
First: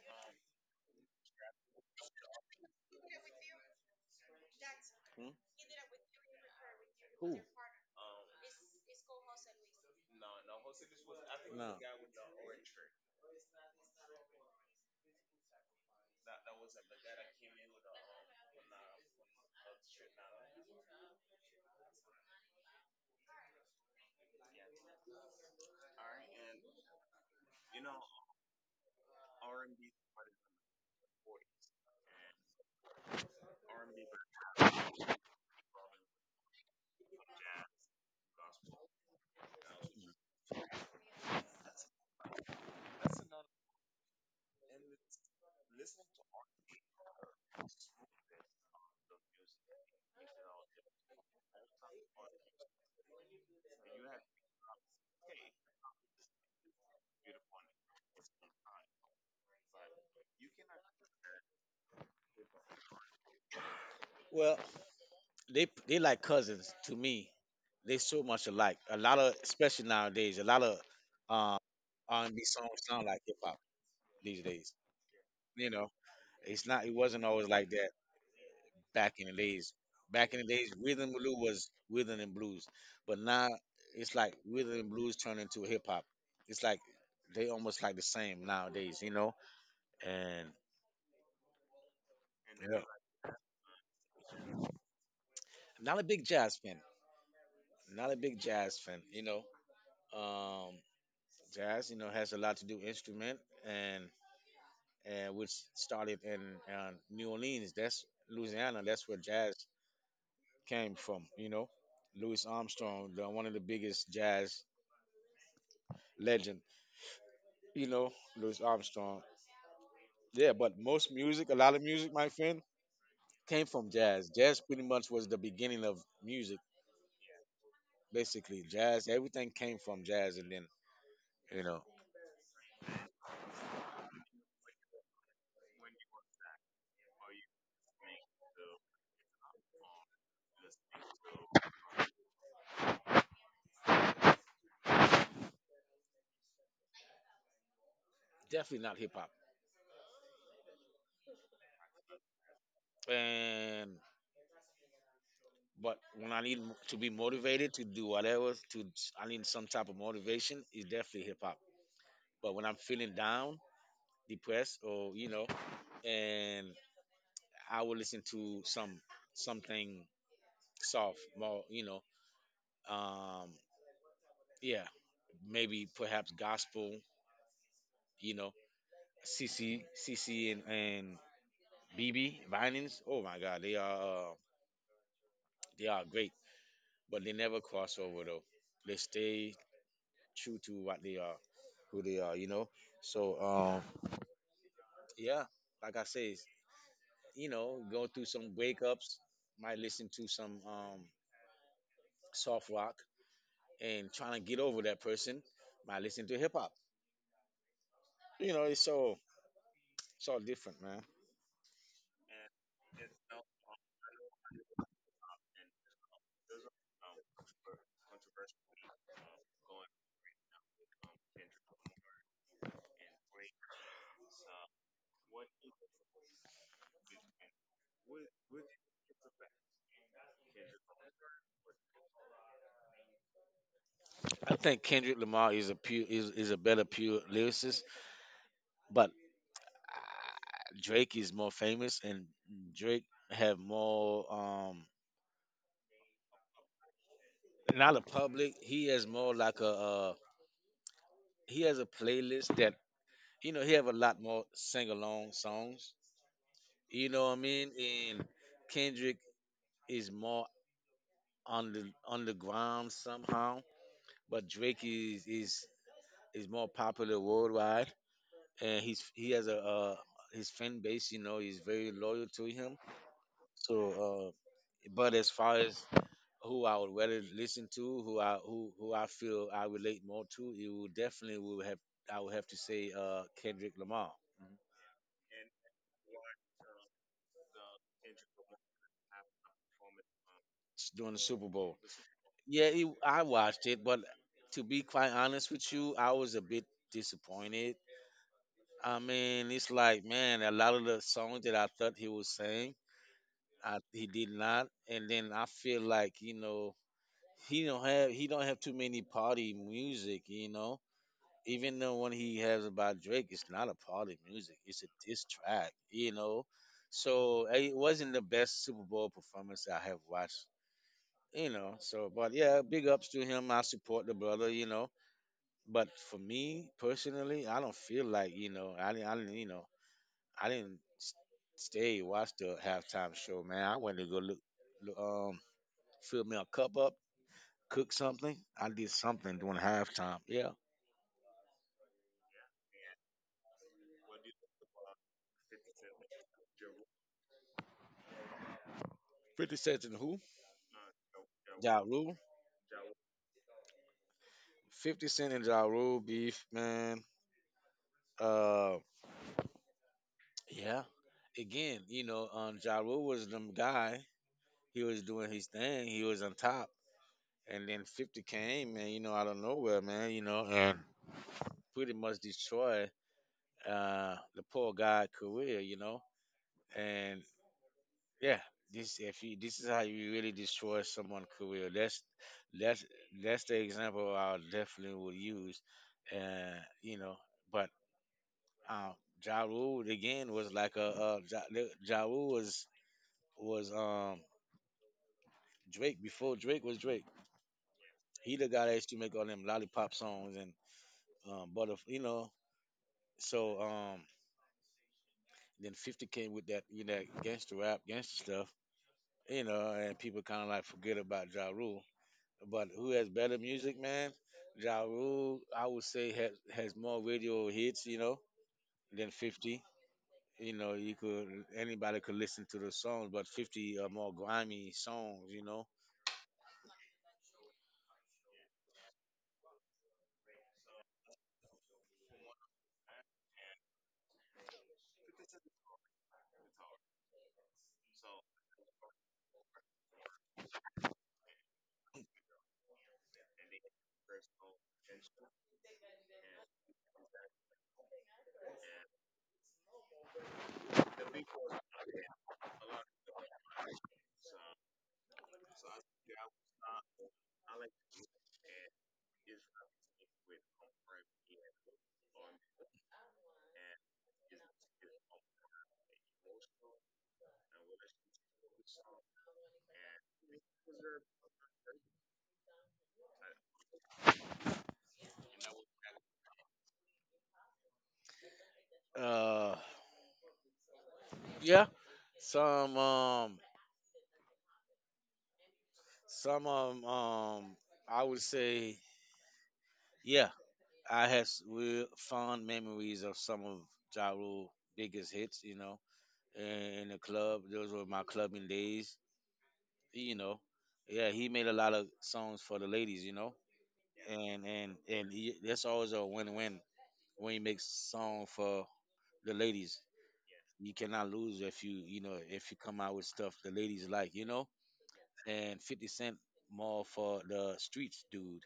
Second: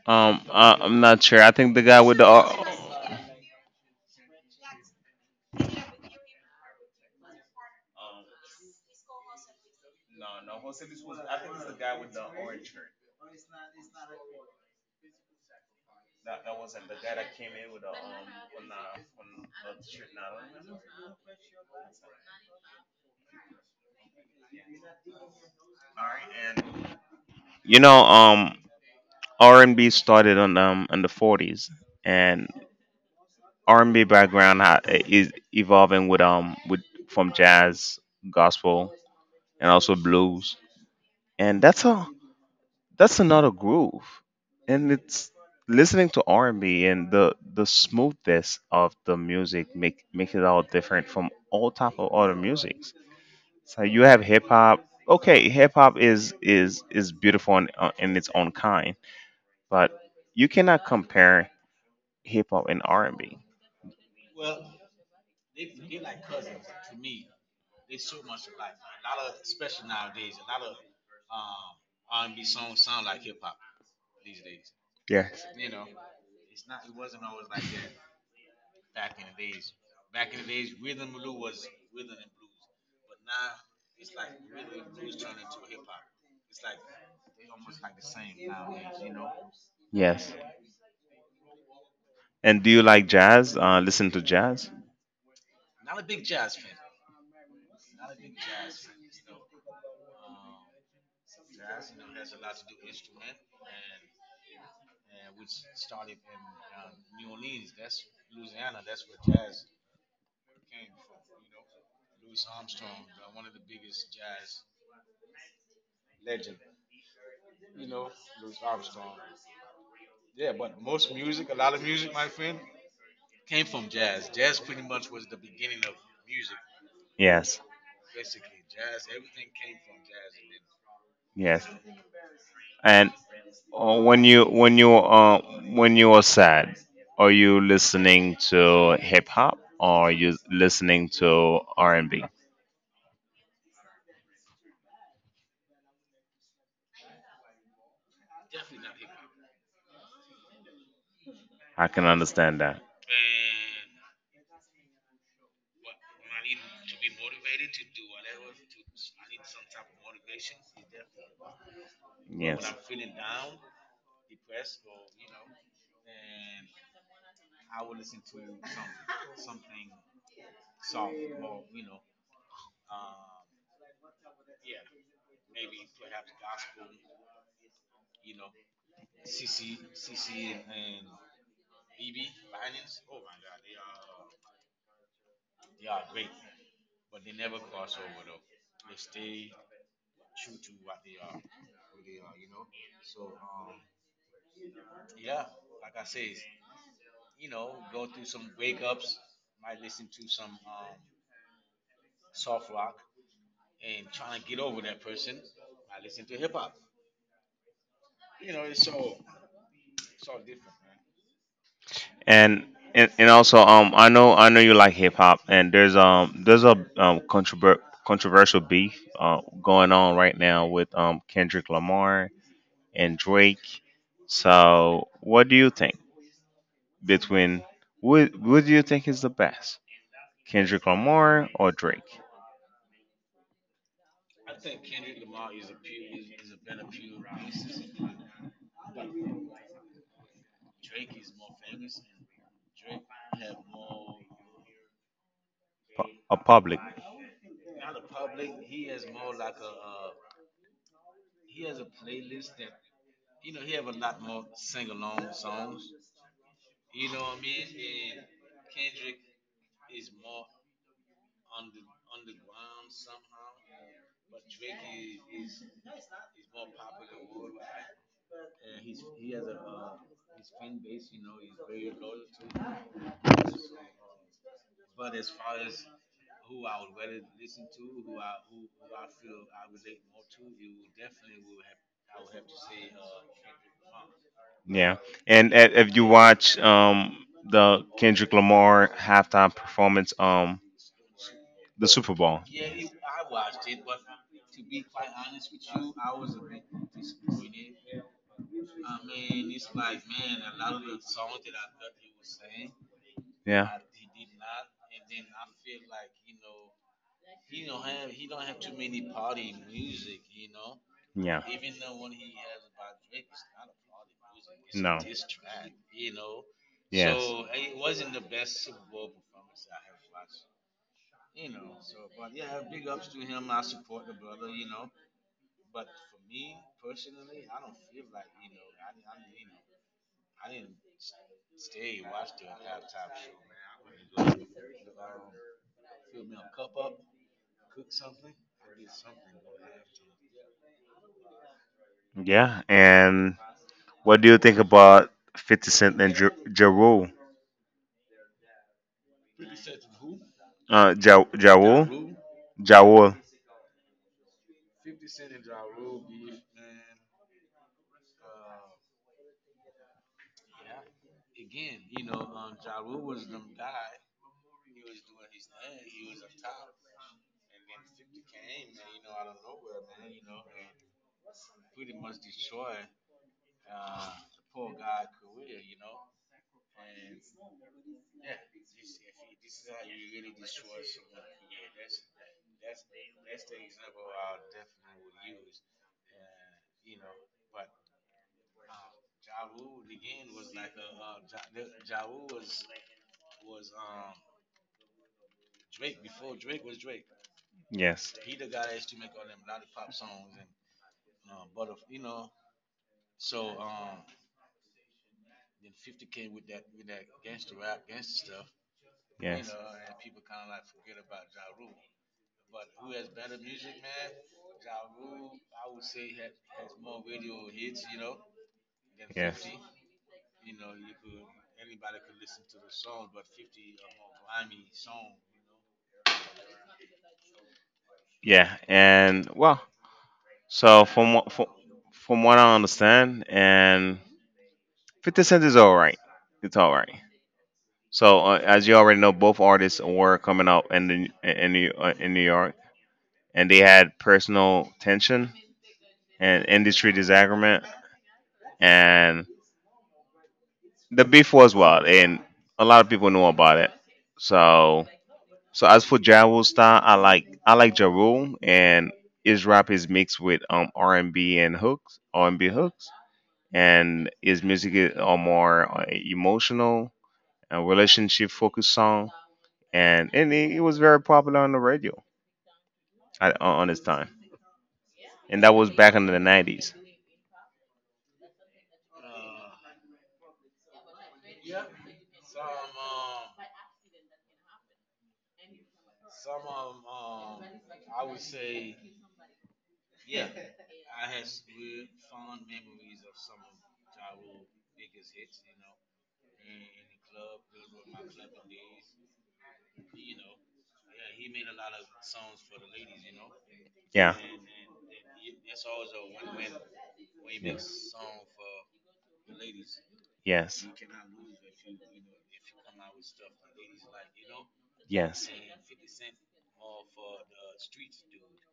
Speaker 1: I'm not sure. I think the guy.
Speaker 2: Hmm? Who?
Speaker 1: Um, no, no, Jose Luis was. I think it's
Speaker 2: No.
Speaker 1: the guy with the orange shirt. That wasn't the guy that came in with the on the on the shirt. Not on. All right, and you know, R&B started on in the 40s, and R&B background is evolving with from jazz, gospel, and also blues. And that's how that's another groove, and it's listening to r&b and B, and the smoothness of the music make it all different from all type of other musics. So you have hip-hop. Okay, hip-hop is beautiful in its own kind. But you cannot compare hip-hop and r&b.
Speaker 2: Well, they like cousins to me. They so much alike. A lot of, especially nowadays, a lot of um, R&B songs sound like hip hop these days.
Speaker 1: Yes.
Speaker 2: You know, it's not. It wasn't always like that back in the days. Back in the days, rhythm and blues was rhythm and blues, but now it's like rhythm and blues turned into hip hop. It's like they almost like the same nowadays. You know,
Speaker 1: Yes. And do
Speaker 2: and
Speaker 1: you
Speaker 2: yeah,
Speaker 1: like jazz, listen to jazz?
Speaker 2: I'm not a big jazz fan. You know, um, jazz, you know, has a lot to do instrument and which started in New Orleans. That's Louisiana. That's where jazz came from. You know, one of the biggest jazz legend. You know, Louis Armstrong. Yeah, but most music, a lot of music, my friend, came from jazz. Jazz pretty much was the beginning of music,
Speaker 1: Yes.
Speaker 2: basically. Jazz, everything came from jazz, and then
Speaker 1: Yes.
Speaker 2: you know,
Speaker 1: And or when you are sad, are you listening to hip hop, or are you listening to R&B?
Speaker 2: definitely not hip hop.
Speaker 1: I can understand that.
Speaker 2: And But when I need to be motivated to do whatever, to I need some type of motivation is definitely hip hop. But
Speaker 1: Yes.
Speaker 2: when I'm feeling down, depressed, or you know, and I will listen to some something soft, more you know, um, yeah, maybe perhaps gospel, you know, C C C C and, B B Vinings. Oh my God, they are great, but they never cross over though. They stay true to what they are, who they are, you know. So yeah, like I say, you know, going through some wake ups, might listen to some soft rock, and trying to get over that person, might listen to hip hop. You know, it's so it's all different, man.
Speaker 1: And, and also I know you like hip hop, and there's a controversial beef going on right now with Kendrick Lamar and Drake. So what do you think between what do you think is the best? Kendrick Lamar or Drake?
Speaker 2: I think Kendrick Lamar is a is a better pure lyricist, but Drake is more famous, and Drake have more
Speaker 1: A public,
Speaker 2: not a public. He has more like a he has a playlist that you know he have a lot more sing along songs. You know what I mean? And Kendrick is more on the ground somehow, but Drake is more popular worldwide, and he has a his fan base. You know, he's very loyal to him. So, but as far as who I would rather listen to, who I feel I relate more to, it would definitely would have I would have to say Kendrick Lamar.
Speaker 1: yeah. And if you watch the Kendrick Lamar halftime performance,
Speaker 2: Mhm. During the Super
Speaker 1: the
Speaker 2: Bowl.
Speaker 1: Super Bowl,
Speaker 2: Yeah, I watched it, but to be quite honest with you, I was a bit disappointed. I mean, it's like, man, a lot of the songs that I thought he was saying,
Speaker 1: yeah,
Speaker 2: he did not. And then I feel like, you know, he don't have too many party music, you know.
Speaker 1: yeah,
Speaker 2: Even though when he has about Drake, it's not a party music; it's a
Speaker 1: no, yes,
Speaker 2: diss track, you know.
Speaker 1: yeah.
Speaker 2: So eh, it wasn't the best Super Bowl performance I have watched, you know. So, but yeah, big ups to him. I support the brother, you know. But for me personally, I don't feel like you know I didn't you know I didn't s- stay watch the halftime show. Man, I went to go look, look fill me a cup up, cook something. I did something during halftime. Yeah,
Speaker 1: And what do you think about 50 Cent and Ja Rule?
Speaker 2: 50 Cent and who?
Speaker 1: Ja
Speaker 2: Ja
Speaker 1: Rule,
Speaker 2: Rule.
Speaker 1: Ja Rule,
Speaker 2: 50 Cent and Ja Rule beef, man. Uh, yeah. Again, you know, Ja Rule was them guy. He was doing his thing. He was on top. And then 50 came, man, you know, out of nowhere, man, you know, and pretty much destroy the poor guy career, you know. And yeah, this if you this is how you really destroy someone's career. That's that's the example I definitely would use. You know, but um, Ja Rule again was like a ja Rule was Drake before Drake was Drake.
Speaker 1: yes.
Speaker 2: He the guy that used to make all them lollipop songs and but you know, so then 50 came with that, you know, gangster rap, gangster stuff.
Speaker 1: Yes.
Speaker 2: You know, and people kind of like forget about Ja Rule. But who has better music, man? Ja Rule, I would say, has more radio hits, you know, than
Speaker 1: Yes.
Speaker 2: 50. You know, you could anybody could listen to the songs, but 50 are more grimy songs, you know.
Speaker 1: Yeah, and well, so from what I understand, and 50 Cent is all right. It's all right. So as you already know, both artists were coming out in New York, and they had personal tension and industry disagreement, and the beef was wild, and a lot of people knew about it. So. So as for Ja Rule style, I like Ja Rule, and his rap is mixed with R&B and hooks, R&B hooks, and his music is more emotional and relationship focused song, and it was very popular on the radio at, on its time, and that was back in the 90s.
Speaker 2: Uh, yeah, some um, some I would say, yeah, I have real fond memories of some of Ja Rule biggest hits, you know. In the club. Those were my clubbing days. You know, yeah, he made a lot of songs for the ladies. You know,
Speaker 1: Yeah.
Speaker 2: and that's always a win-win when you make song for the ladies.
Speaker 1: Yeah. Yes.
Speaker 2: You cannot lose if you know if you come out with stuff the ladies like. You know,
Speaker 1: Yes.
Speaker 2: and 50 Cent more for the streets dude.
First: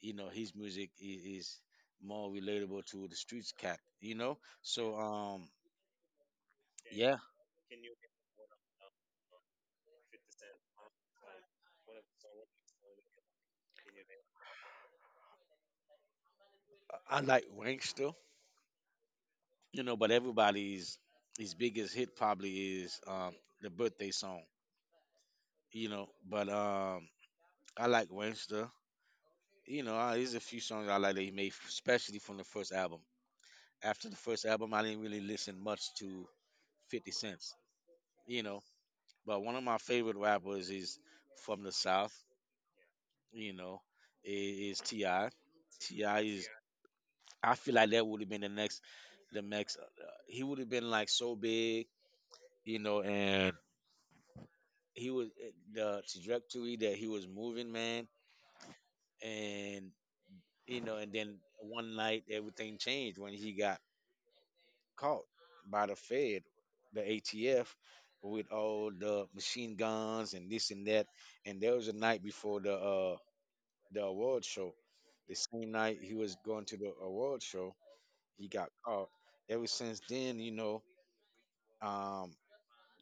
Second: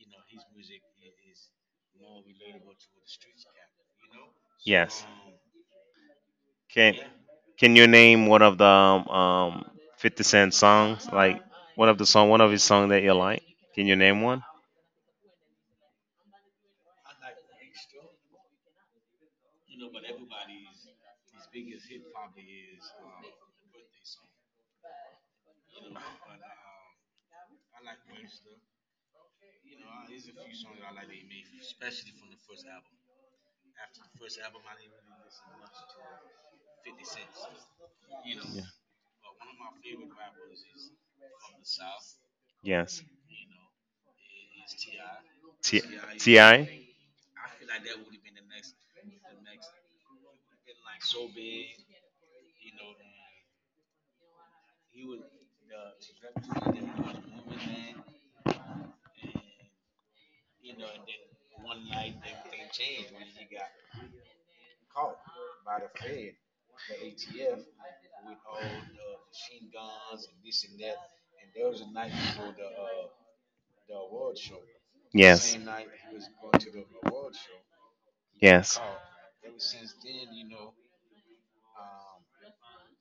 Speaker 2: You know, his music is more relatable to the streets cat. You know, so
Speaker 1: Yes.
Speaker 2: um
Speaker 1: Can
Speaker 2: yeah,
Speaker 1: Can you name one of the 50 Cent songs? Like one of the song, one of his song that you like? Can you name one?
Speaker 2: I like Wankster, you know, but everybody's his biggest hit probably is the birthday song, you know. But I like Wangsta. You know, there's a few songs I like that he made, especially from the first album. After the first album, I didn't really listen much to 50 Cent's, you know.
Speaker 1: Yeah.
Speaker 2: But one of my favorite rappers is from the South,
Speaker 1: Yes.
Speaker 2: you know, is T.I.
Speaker 1: T
Speaker 2: T.I.
Speaker 1: T
Speaker 2: is,
Speaker 1: I.
Speaker 2: I feel like that would have been the next, he would have been like so big, you know, and he was the trajectory that he was moving, man. And you know, and then one night everything changed when he got caught by the Fed, the ATF, with all the machine guns and this and that. And there was a night before the award show. The
Speaker 1: Yes.
Speaker 2: same night he was going to the award show, he got
Speaker 1: Yes.
Speaker 2: caught. Ever since then, you know, um,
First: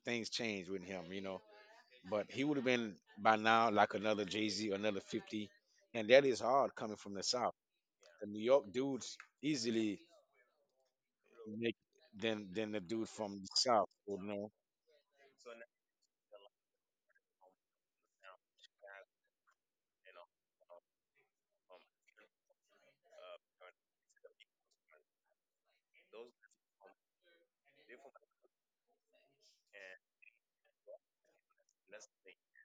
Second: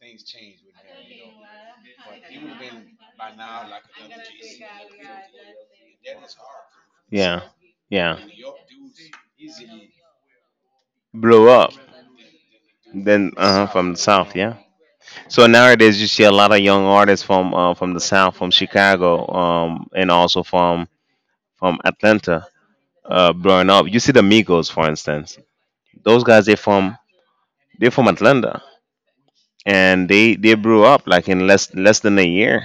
Speaker 2: things changed with him. You know, but he would have been by now like another Jay Z, another 50. And that is hard coming from the
Speaker 1: Yeah.
Speaker 2: South.
Speaker 1: Yeah.
Speaker 2: The New York dudes easily
Speaker 1: Blew up.
Speaker 2: make than the dude from
Speaker 1: Then
Speaker 2: the South,
Speaker 1: from the
Speaker 2: you
Speaker 1: south.
Speaker 2: know.
Speaker 1: Yeah. So nowadays you see a lot of young artists from the south, from Chicago, and also from Atlanta, blowing up. You see the Migos, for instance. Those guys, they from Atlanta, and they blew up like in less than a year.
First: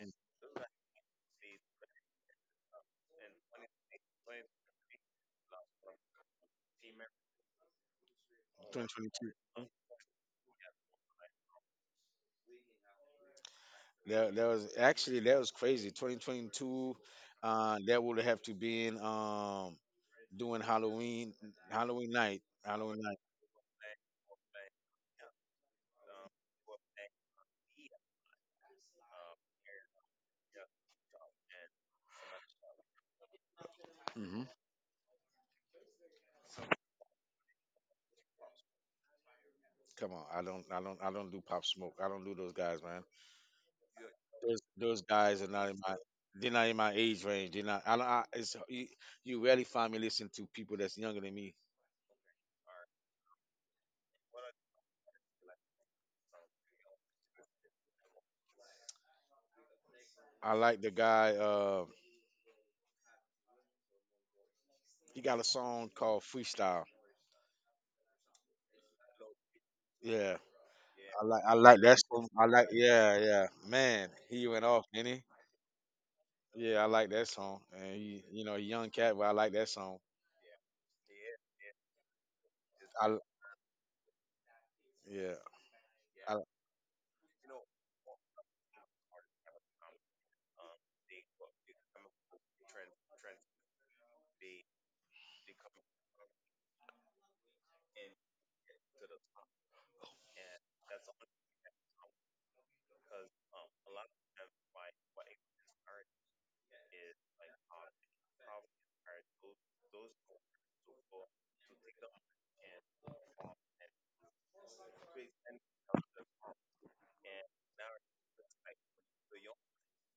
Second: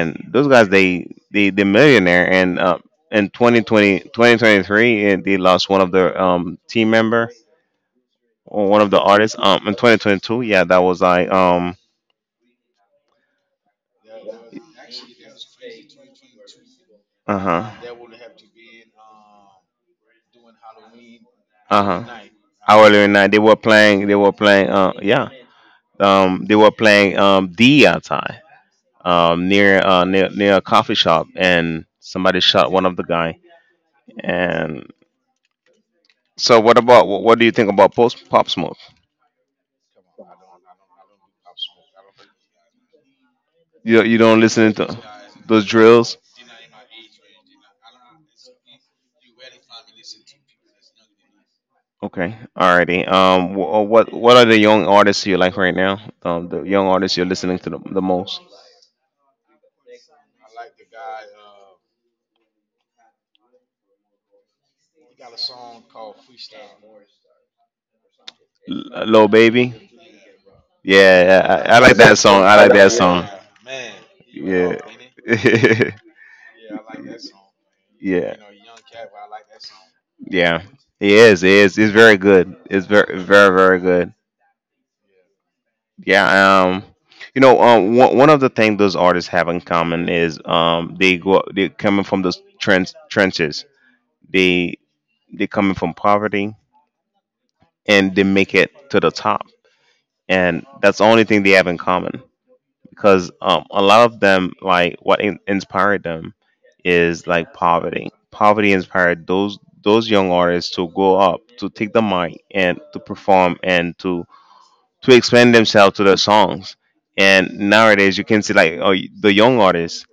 Speaker 2: In
Speaker 1: those guys, they millionaire. And in twenty twenty twenty twenty three, 2023 they lost one of their team member, or one of the
Speaker 2: 2022.
Speaker 1: artists in 2022. Yeah, that was like
Speaker 2: That, was actually that was crazy. 2022,
Speaker 1: uh-huh
Speaker 2: that would have to be in doing Halloween,
Speaker 1: uh-huh
Speaker 2: Halloween
Speaker 1: hourly
Speaker 2: night.
Speaker 1: night. They were playing, yeah, they were playing D outside, near near a coffee shop, and somebody shot one of the guy.
Speaker 2: hmm
Speaker 1: And so what about what do you think about post Pop Smoke?
Speaker 2: Come on, I don't I don't do pop smoke. I don't do those guys, man.
Speaker 1: You don't
Speaker 2: Those
Speaker 1: listen to
Speaker 2: those guys are
Speaker 1: those
Speaker 2: not in my,
Speaker 1: drills?
Speaker 2: they're not in my age range. They're not. I, don't- I it's you rarely find me listening to people that's younger than me.
Speaker 1: Okay, alrighty. What are the young artists you like right now? The young artists you're listening to the most?
Speaker 2: I like the guy. He got a song called Freestyle.
Speaker 1: Lil Baby.
Speaker 2: Yeah, I
Speaker 1: Yeah,
Speaker 2: like
Speaker 1: I like
Speaker 2: that
Speaker 1: that
Speaker 2: song.
Speaker 1: song.
Speaker 2: I
Speaker 1: I
Speaker 2: like,
Speaker 1: like that
Speaker 2: yeah,
Speaker 1: song.
Speaker 2: yeah, man. He went
Speaker 1: Yeah,
Speaker 2: off, didn't he?
Speaker 1: <laughs>
Speaker 2: Yeah, I like that song. And he,
Speaker 1: yeah,
Speaker 2: you know, he young cat, but I like that song.
Speaker 1: yeah. He is. He is. He's very good. It's
Speaker 2: I
Speaker 1: very very very good.
Speaker 2: yeah. I,
Speaker 1: Yeah, you know, one of the things those artists have in common is they're coming from those trens trenches. They they're coming from poverty, and they make it to the top, and that's the only thing they have in common. Because a lot of them, like inspired them, is like poverty. Poverty inspired those young artists to go up, to take the mic, and to perform, and to. To explain themselves to their songs. And nowadays, you can see like oh, the young artists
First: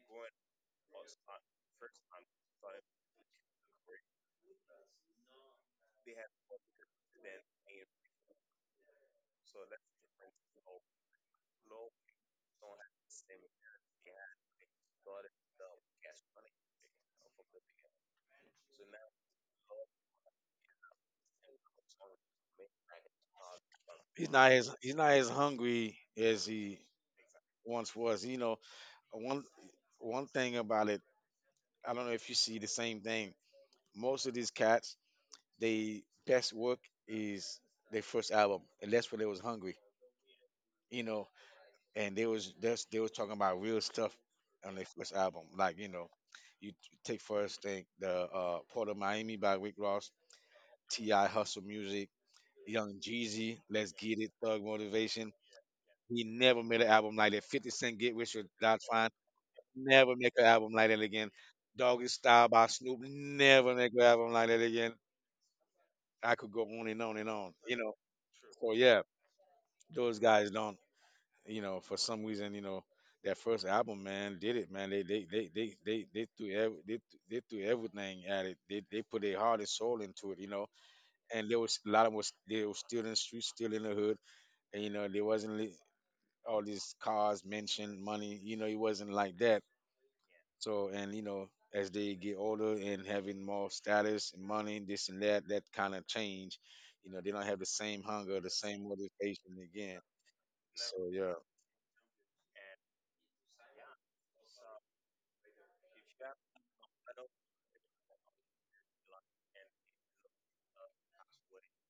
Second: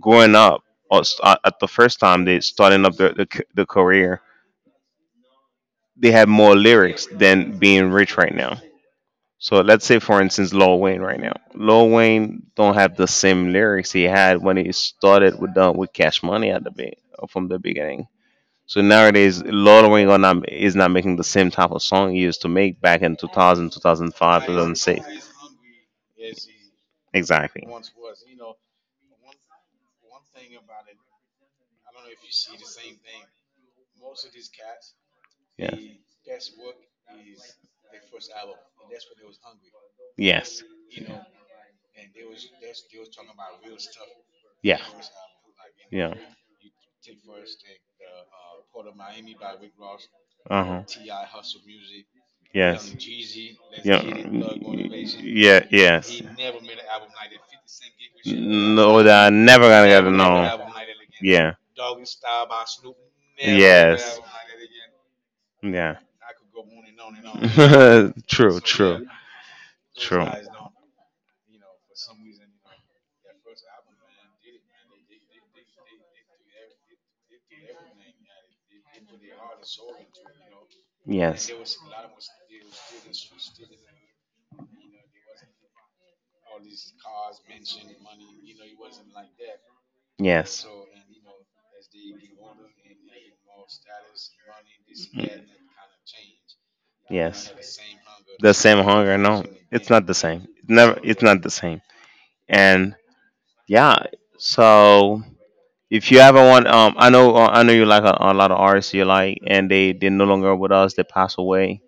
Speaker 1: growing up, or at the first time they starting up the career. They have more lyrics than being rich right now. So let's say, for instance, Lil Wayne right now. Lil Wayne don't have the same lyrics he had when he started with Cash Money at from the beginning. So nowadays, Lil Wayne are not, is not making the same type of song he used to make back in two thousand, two thousand
Speaker 2: he's not as, he's
Speaker 1: 2006.
Speaker 2: not as hungry as he
Speaker 1: Exactly.
Speaker 2: once was. You know, one, one thing about it, I don't know if you see the same thing. Most of these cats, they best work is their first album, and that's when they was hungry,
Speaker 1: Yes.
Speaker 2: you know. And they was, that's they was talking about real stuff on
Speaker 1: Yeah.
Speaker 2: their first album, like you
Speaker 1: Yeah.
Speaker 2: know,
Speaker 1: There.
Speaker 2: you take first thing the Port of Miami by Rick Ross,
Speaker 1: Uh huh.
Speaker 2: T.I. Hustle Music,
Speaker 1: Yes.
Speaker 2: Young Jeezy, Let's Get It, Thug Motivation.
Speaker 1: Yeah.
Speaker 2: He
Speaker 1: Yes.
Speaker 2: never made an album like that. 50 Cent, Get Rich or Die Trying,
Speaker 1: That I never gonna
Speaker 2: never make an
Speaker 1: know.
Speaker 2: album like that again.
Speaker 1: Yeah.
Speaker 2: Doggy Style by Snoop, never make an
Speaker 1: Yes.
Speaker 2: album like that again.
Speaker 1: That. Yeah.
Speaker 2: I could go on and on and on. You know.
Speaker 1: <laughs> <laughs> true.
Speaker 2: So yeah, those
Speaker 1: Those
Speaker 2: guys don't, you know, for some reason, you know, that first album, man, did it, man. They threw ev- they threw everything at it. They put their heart and soul into it, you know.
Speaker 1: and
Speaker 2: And there was a lot of 'em was they were still in the streets, still in the hood, and you know there wasn't all these cars, mention, money, you know, it wasn't like that.
Speaker 1: yes.
Speaker 2: So and you know as they get older and having more status and money, this and that, that kind of change. You know, they don't
Speaker 1: Yes.
Speaker 2: have the same hunger, the
Speaker 1: The same
Speaker 2: same
Speaker 1: hunger. No,
Speaker 2: motivation
Speaker 1: it's
Speaker 2: again.
Speaker 1: not the same. Never.
Speaker 2: So
Speaker 1: It's
Speaker 2: yeah.
Speaker 1: not the same. And yeah. So if you ever want, I know, you like a lot of artists you like, and they they're no longer with us. They passed away.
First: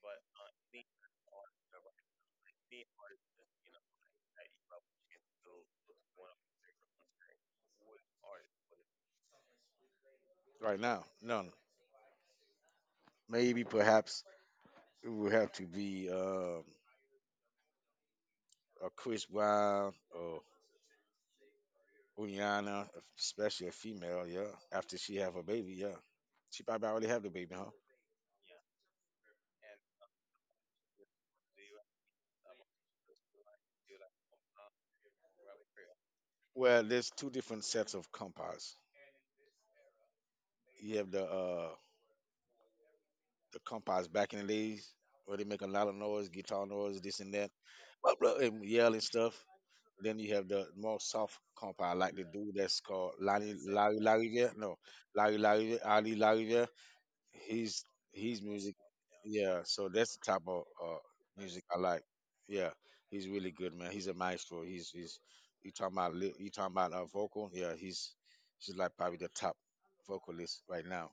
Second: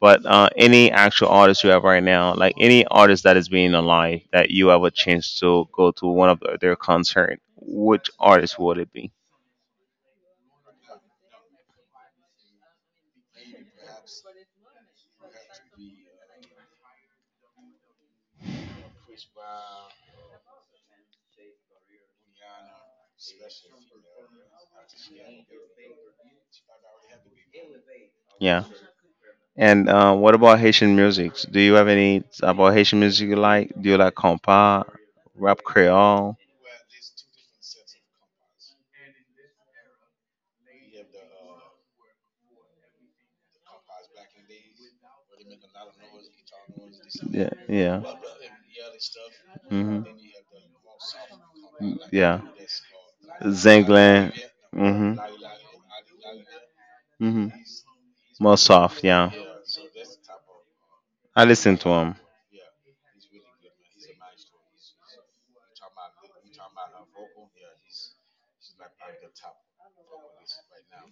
Speaker 1: But any actual artist you have right now, like any artist that is being alive that you have a chance to go to one of their concert, which artist would it be?
Speaker 2: Right now, none. Maybe perhaps it would have to be a Chris Brown or Rihanna, especially a female. Yeah, after she have a baby. Yeah, she probably already have the baby, huh?
Speaker 1: Yeah. And what about Haitian music? Do you have any about Haitian music you like? Do you like compa, rap Creole?
Speaker 2: Well, there's two different sets of compas. You have the compas back in the days where they make a lot of noise, guitar noise, this and that,
Speaker 1: Yeah, yeah.
Speaker 2: blah blah, and yell and stuff.
Speaker 1: Hmm.
Speaker 2: Then you have the more soft compa, like the
Speaker 1: Yeah.
Speaker 2: dude that's called
Speaker 1: Zenglan.
Speaker 2: Larry. Yeah. No,
Speaker 1: Mm-hmm.
Speaker 2: Larry Larry Ali Larry, yeah.
Speaker 1: Mm-hmm.
Speaker 2: he's he's
Speaker 1: More
Speaker 2: music.
Speaker 1: soft, yeah.
Speaker 2: Yeah, so that's the type of
Speaker 1: I
Speaker 2: music
Speaker 1: listen
Speaker 2: I
Speaker 1: to
Speaker 2: like.
Speaker 1: him.
Speaker 2: Yeah, he's really good, man. He's a maestro. He's you talking about you talking about vocal? Yeah, he's like probably the top vocalist right now.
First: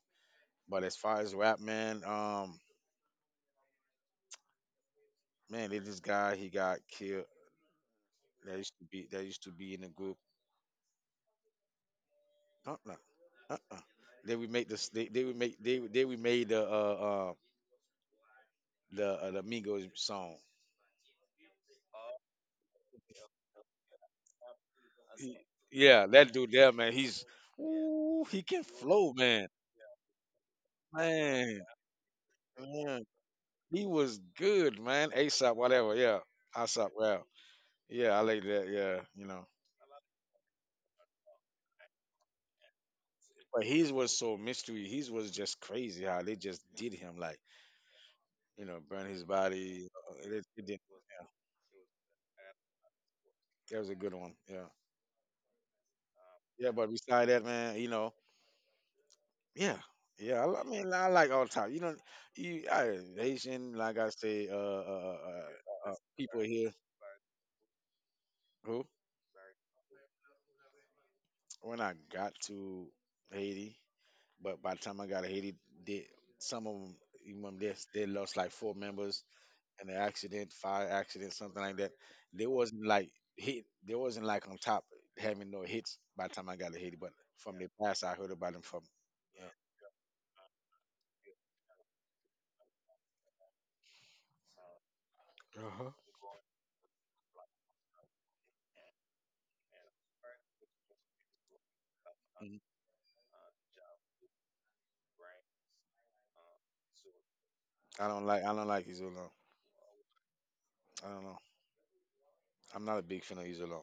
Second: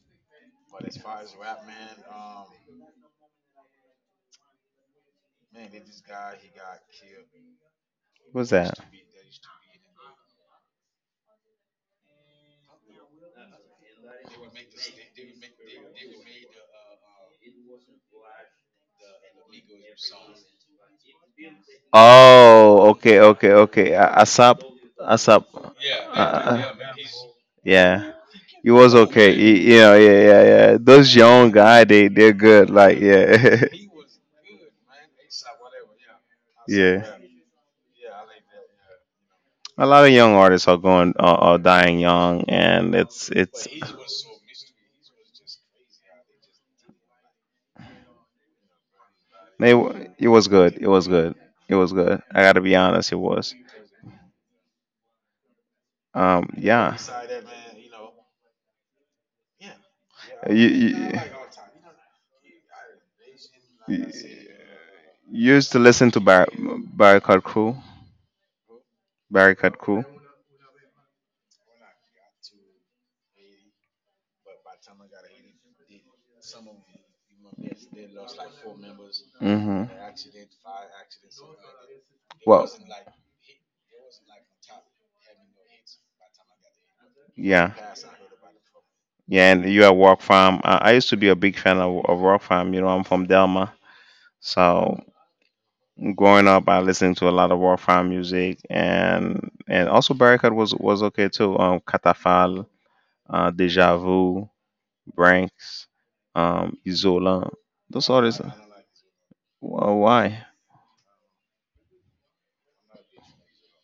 Speaker 2: But as far as rap, man, man, there's this guy, he got killed.
Speaker 1: What's that?
Speaker 2: That used to be in the group. Uh-uh, uh-uh. They remade this. They remade the Migos song.
Speaker 1: Oh, okay, okay, okay. ASAP, ASAP.
Speaker 2: Yeah, that dude
Speaker 1: Uh,
Speaker 2: there, man. He's,
Speaker 1: yeah.
Speaker 2: ooh, he can
Speaker 1: He was
Speaker 2: flow,
Speaker 1: okay.
Speaker 2: man.
Speaker 1: He, you know, yeah, yeah, yeah. Those young
Speaker 2: Man,
Speaker 1: guy, they they're good. Like,
Speaker 2: man.
Speaker 1: yeah,
Speaker 2: He was good, man. ASAP, whatever. Yeah,
Speaker 1: <laughs>
Speaker 2: ASAP.
Speaker 1: yeah.
Speaker 2: Yeah, yeah. I like that. Yeah, you know.
Speaker 1: A lot of young artists are going, are dying young, and
Speaker 2: But
Speaker 1: it's
Speaker 2: his was so mystery. His was just crazy how they just did him, like you know, burn his
Speaker 1: they
Speaker 2: body.
Speaker 1: it
Speaker 2: It,
Speaker 1: was good.
Speaker 2: did.
Speaker 1: It was
Speaker 2: Yeah,
Speaker 1: good. It was good. I gotta be honest, it was.
Speaker 2: that was a good one. Yeah, yeah. But
Speaker 1: Yeah.
Speaker 2: beside that, man, you know, yeah, yeah. I
Speaker 1: You,
Speaker 2: mean,
Speaker 1: you,
Speaker 2: I like all type. You know, you I, Haitian, like
Speaker 1: you
Speaker 2: I say,
Speaker 1: you used to listen to
Speaker 2: people here
Speaker 1: Barricade Crew.
Speaker 2: who.
Speaker 1: Barricade Crew.
Speaker 2: When I got to Haiti, but by the time I got to Haiti, they, some of them, even them, they lost like four members
Speaker 1: Mm-hmm.
Speaker 2: in an accident, fire accident, something like that. They
Speaker 1: Well,
Speaker 2: wasn't like hit. They wasn't like on top having no hits by the time I got to Haiti. But from the
Speaker 1: yeah.
Speaker 2: past, I heard about them from.
Speaker 1: Yeah, and you at Rock Farm. I used to be a big fan of Rock Farm. You know, I'm from Delma, so
Speaker 2: Uh-huh.
Speaker 1: growing up, I listened to a lot of Rock Farm music, and also Barricade was okay too.
Speaker 2: Mhm.
Speaker 1: Catafal, Deja Vu, Branks, Isola. Those artists.
Speaker 2: I don't like Isola.
Speaker 1: Well, why?
Speaker 2: I don't know. I'm not a big fan of Isola.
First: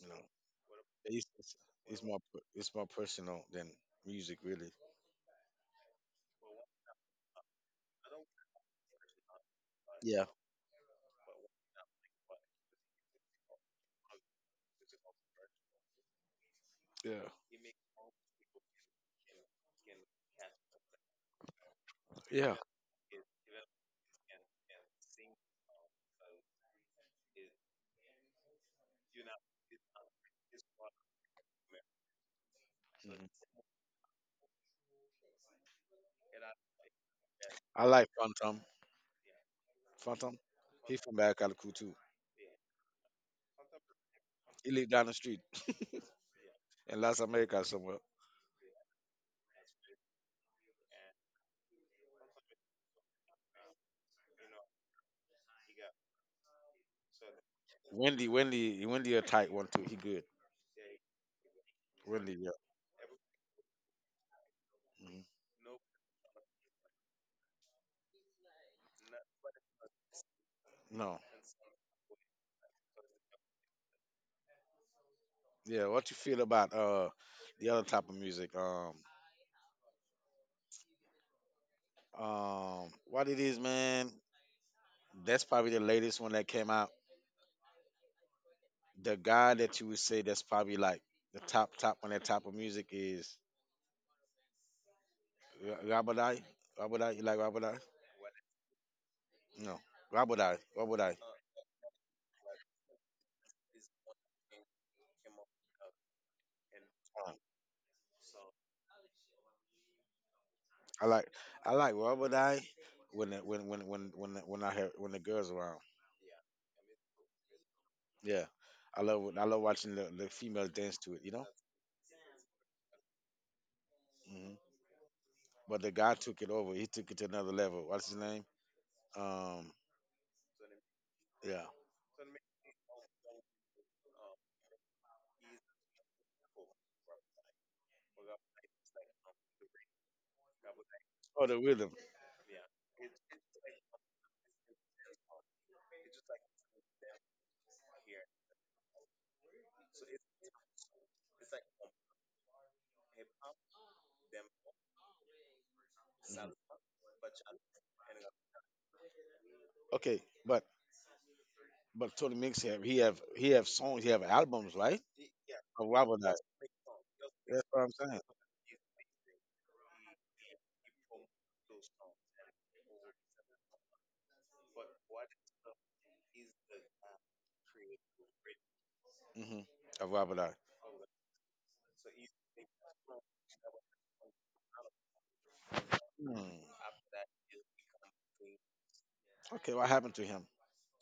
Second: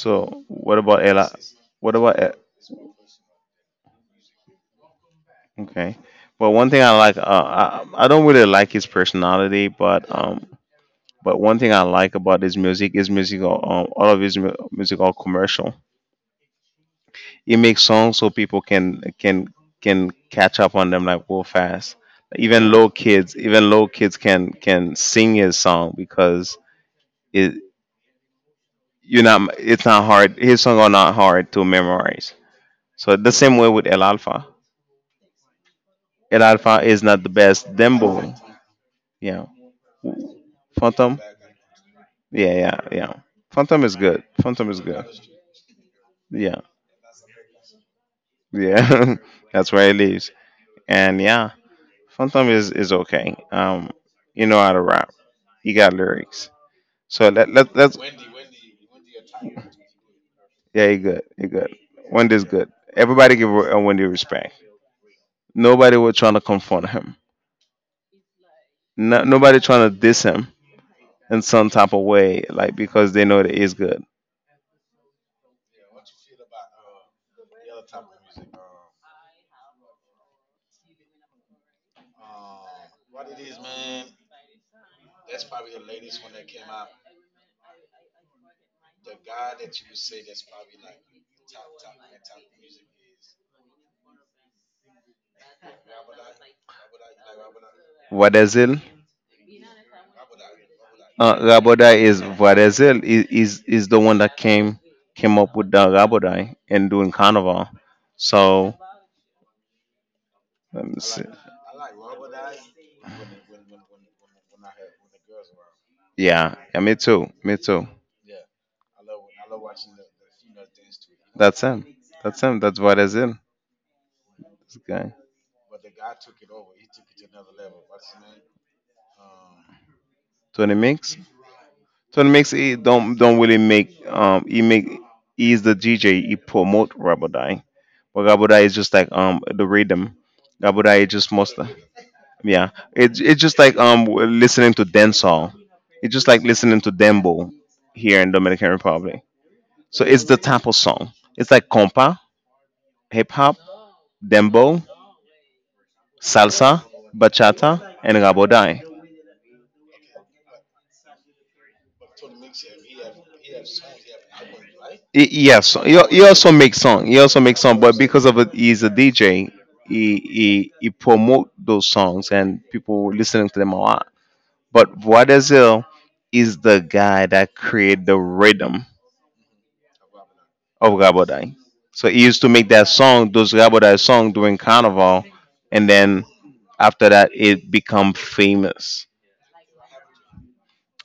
Speaker 2: You know,
Speaker 1: what about
Speaker 2: it's,
Speaker 1: Ella?
Speaker 2: it's,
Speaker 1: What
Speaker 2: it's more
Speaker 1: about
Speaker 2: it's more personal than music, really.
Speaker 1: okay? Well, one thing I like, I don't really like his personality, but
Speaker 2: Yeah.
Speaker 1: but one thing I like about his music is music. Are, all of his music are commercial.
Speaker 2: Yeah.
Speaker 1: He makes songs so people can catch up on them like real fast.
Speaker 2: Yeah.
Speaker 1: Even yeah, low kids, even low kids can sing his song because it you're not. It's not hard. His songs are not hard to memorize. So
Speaker 2: Mhm.
Speaker 1: the same way with El Alfa. El Alfa is not the best
Speaker 2: I like
Speaker 1: Dembo.
Speaker 2: Phantom.
Speaker 1: Yeah,
Speaker 2: Phantom. He from
Speaker 1: Phantom.
Speaker 2: Bacalcou too.
Speaker 1: Yeah, yeah, yeah. Phantom is good. Phantom
Speaker 2: He
Speaker 1: is
Speaker 2: live
Speaker 1: good.
Speaker 2: down the street
Speaker 1: Yeah,
Speaker 2: in Las Americas somewhere.
Speaker 1: yeah. <laughs> That's where it lives. And yeah, Phantom is okay. You know how to rap. He got lyrics. So let's
Speaker 2: Wendy a tight one too. He good.
Speaker 1: yeah, you good, you good.
Speaker 2: Wendy,
Speaker 1: Wendy's
Speaker 2: yeah.
Speaker 1: good. Everybody give Wendy respect.
Speaker 2: Mhm.
Speaker 1: Nobody was trying to confront him. No, nobody trying to diss him
Speaker 2: No,
Speaker 1: in some type of way, like because they know that he's good.
Speaker 2: yeah. What you feel about the other type of music? What it is, man? That's probably the latest one that came out. The guy that you would say that's probably like the top top on that type of music is Rabadai. Rabadai, you like Rabadai?
Speaker 1: Vadezil,
Speaker 2: No, Rabadai. Rabadai.
Speaker 1: Rabodai is Vadezil is the one that came up with the Rabodai and doing
Speaker 2: Uh,
Speaker 1: carnival. So let me
Speaker 2: I
Speaker 1: see.
Speaker 2: like, I like rubber die when the, when the- when I have when the girls
Speaker 1: Around.
Speaker 2: around.
Speaker 1: Yeah, yeah, me too, me too.
Speaker 2: Yeah, I love, I love watching the females dance to it. You know.
Speaker 1: That's him. That's him. That's what is him.
Speaker 2: hmm
Speaker 1: This guy,
Speaker 2: But the guy took it over. He took it to another level. What's his name? Um.
Speaker 1: Tony Mix.
Speaker 2: Yeah.
Speaker 1: Tony Mix, he don't really make. He make. He's the DJ. He promote Rabadai, but Rabadai is just like the rhythm. Rabadai is just
Speaker 2: Oh,
Speaker 1: most.
Speaker 2: the rhythm.
Speaker 1: Yeah, it's just like listening to dancehall. It's just like listening to dembo here in Dominican Republic. So it's the type of song. It's like compa, hip hop, Dembo,
Speaker 2: Mhm.
Speaker 1: salsa, bachata, and rabodai.
Speaker 2: Okay, but but Tony Mix have he have songs. He have albums, right?
Speaker 1: Yes,
Speaker 2: Of
Speaker 1: he,
Speaker 2: rubber
Speaker 1: he
Speaker 2: die.
Speaker 1: also makes song. He also makes
Speaker 2: That's
Speaker 1: song,
Speaker 2: what I'm
Speaker 1: but because
Speaker 2: saying.
Speaker 1: of it, he's a DJ. He promote those songs and people listening to them a lot. But Voadezel is the guy that created the rhythm
Speaker 2: Mm-hmm. Of rubber die.
Speaker 1: of Rabodai. So he used to make that song, those Rabodai song during Carnival, and then
Speaker 2: Hmm.
Speaker 1: after that it become famous.
Speaker 2: Okay, what happened to him?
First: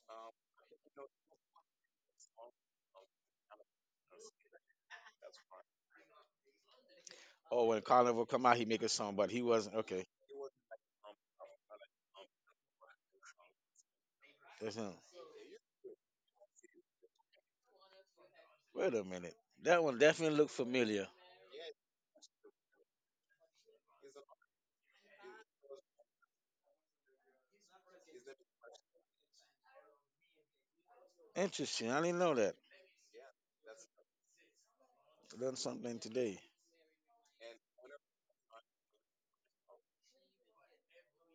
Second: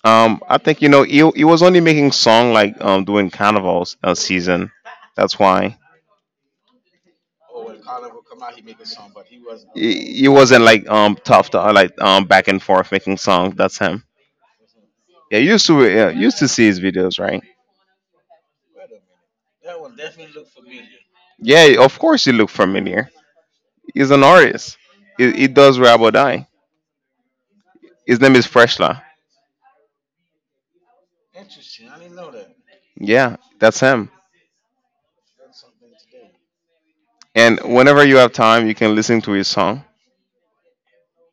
Speaker 1: I think he was only making song like during carnival season. That's why
Speaker 2: Oh, when Carnival come out, he make a song, but he wasn't okay.
Speaker 1: he wasn't like tough to like back and forth making songs. That's him.
Speaker 2: That's him.
Speaker 1: Yeah, you used to yeah, you used to see his videos, right?
Speaker 2: Wait a minute. That one definitely looked familiar.
Speaker 1: Yeah, of course he look familiar. He's an artist. He does rap or die. His name is Freshla.
Speaker 2: Interesting. I didn't know that.
Speaker 1: Yeah, that's him.
Speaker 2: Learned something today.
Speaker 1: And whenever you have time, you can listen to his song.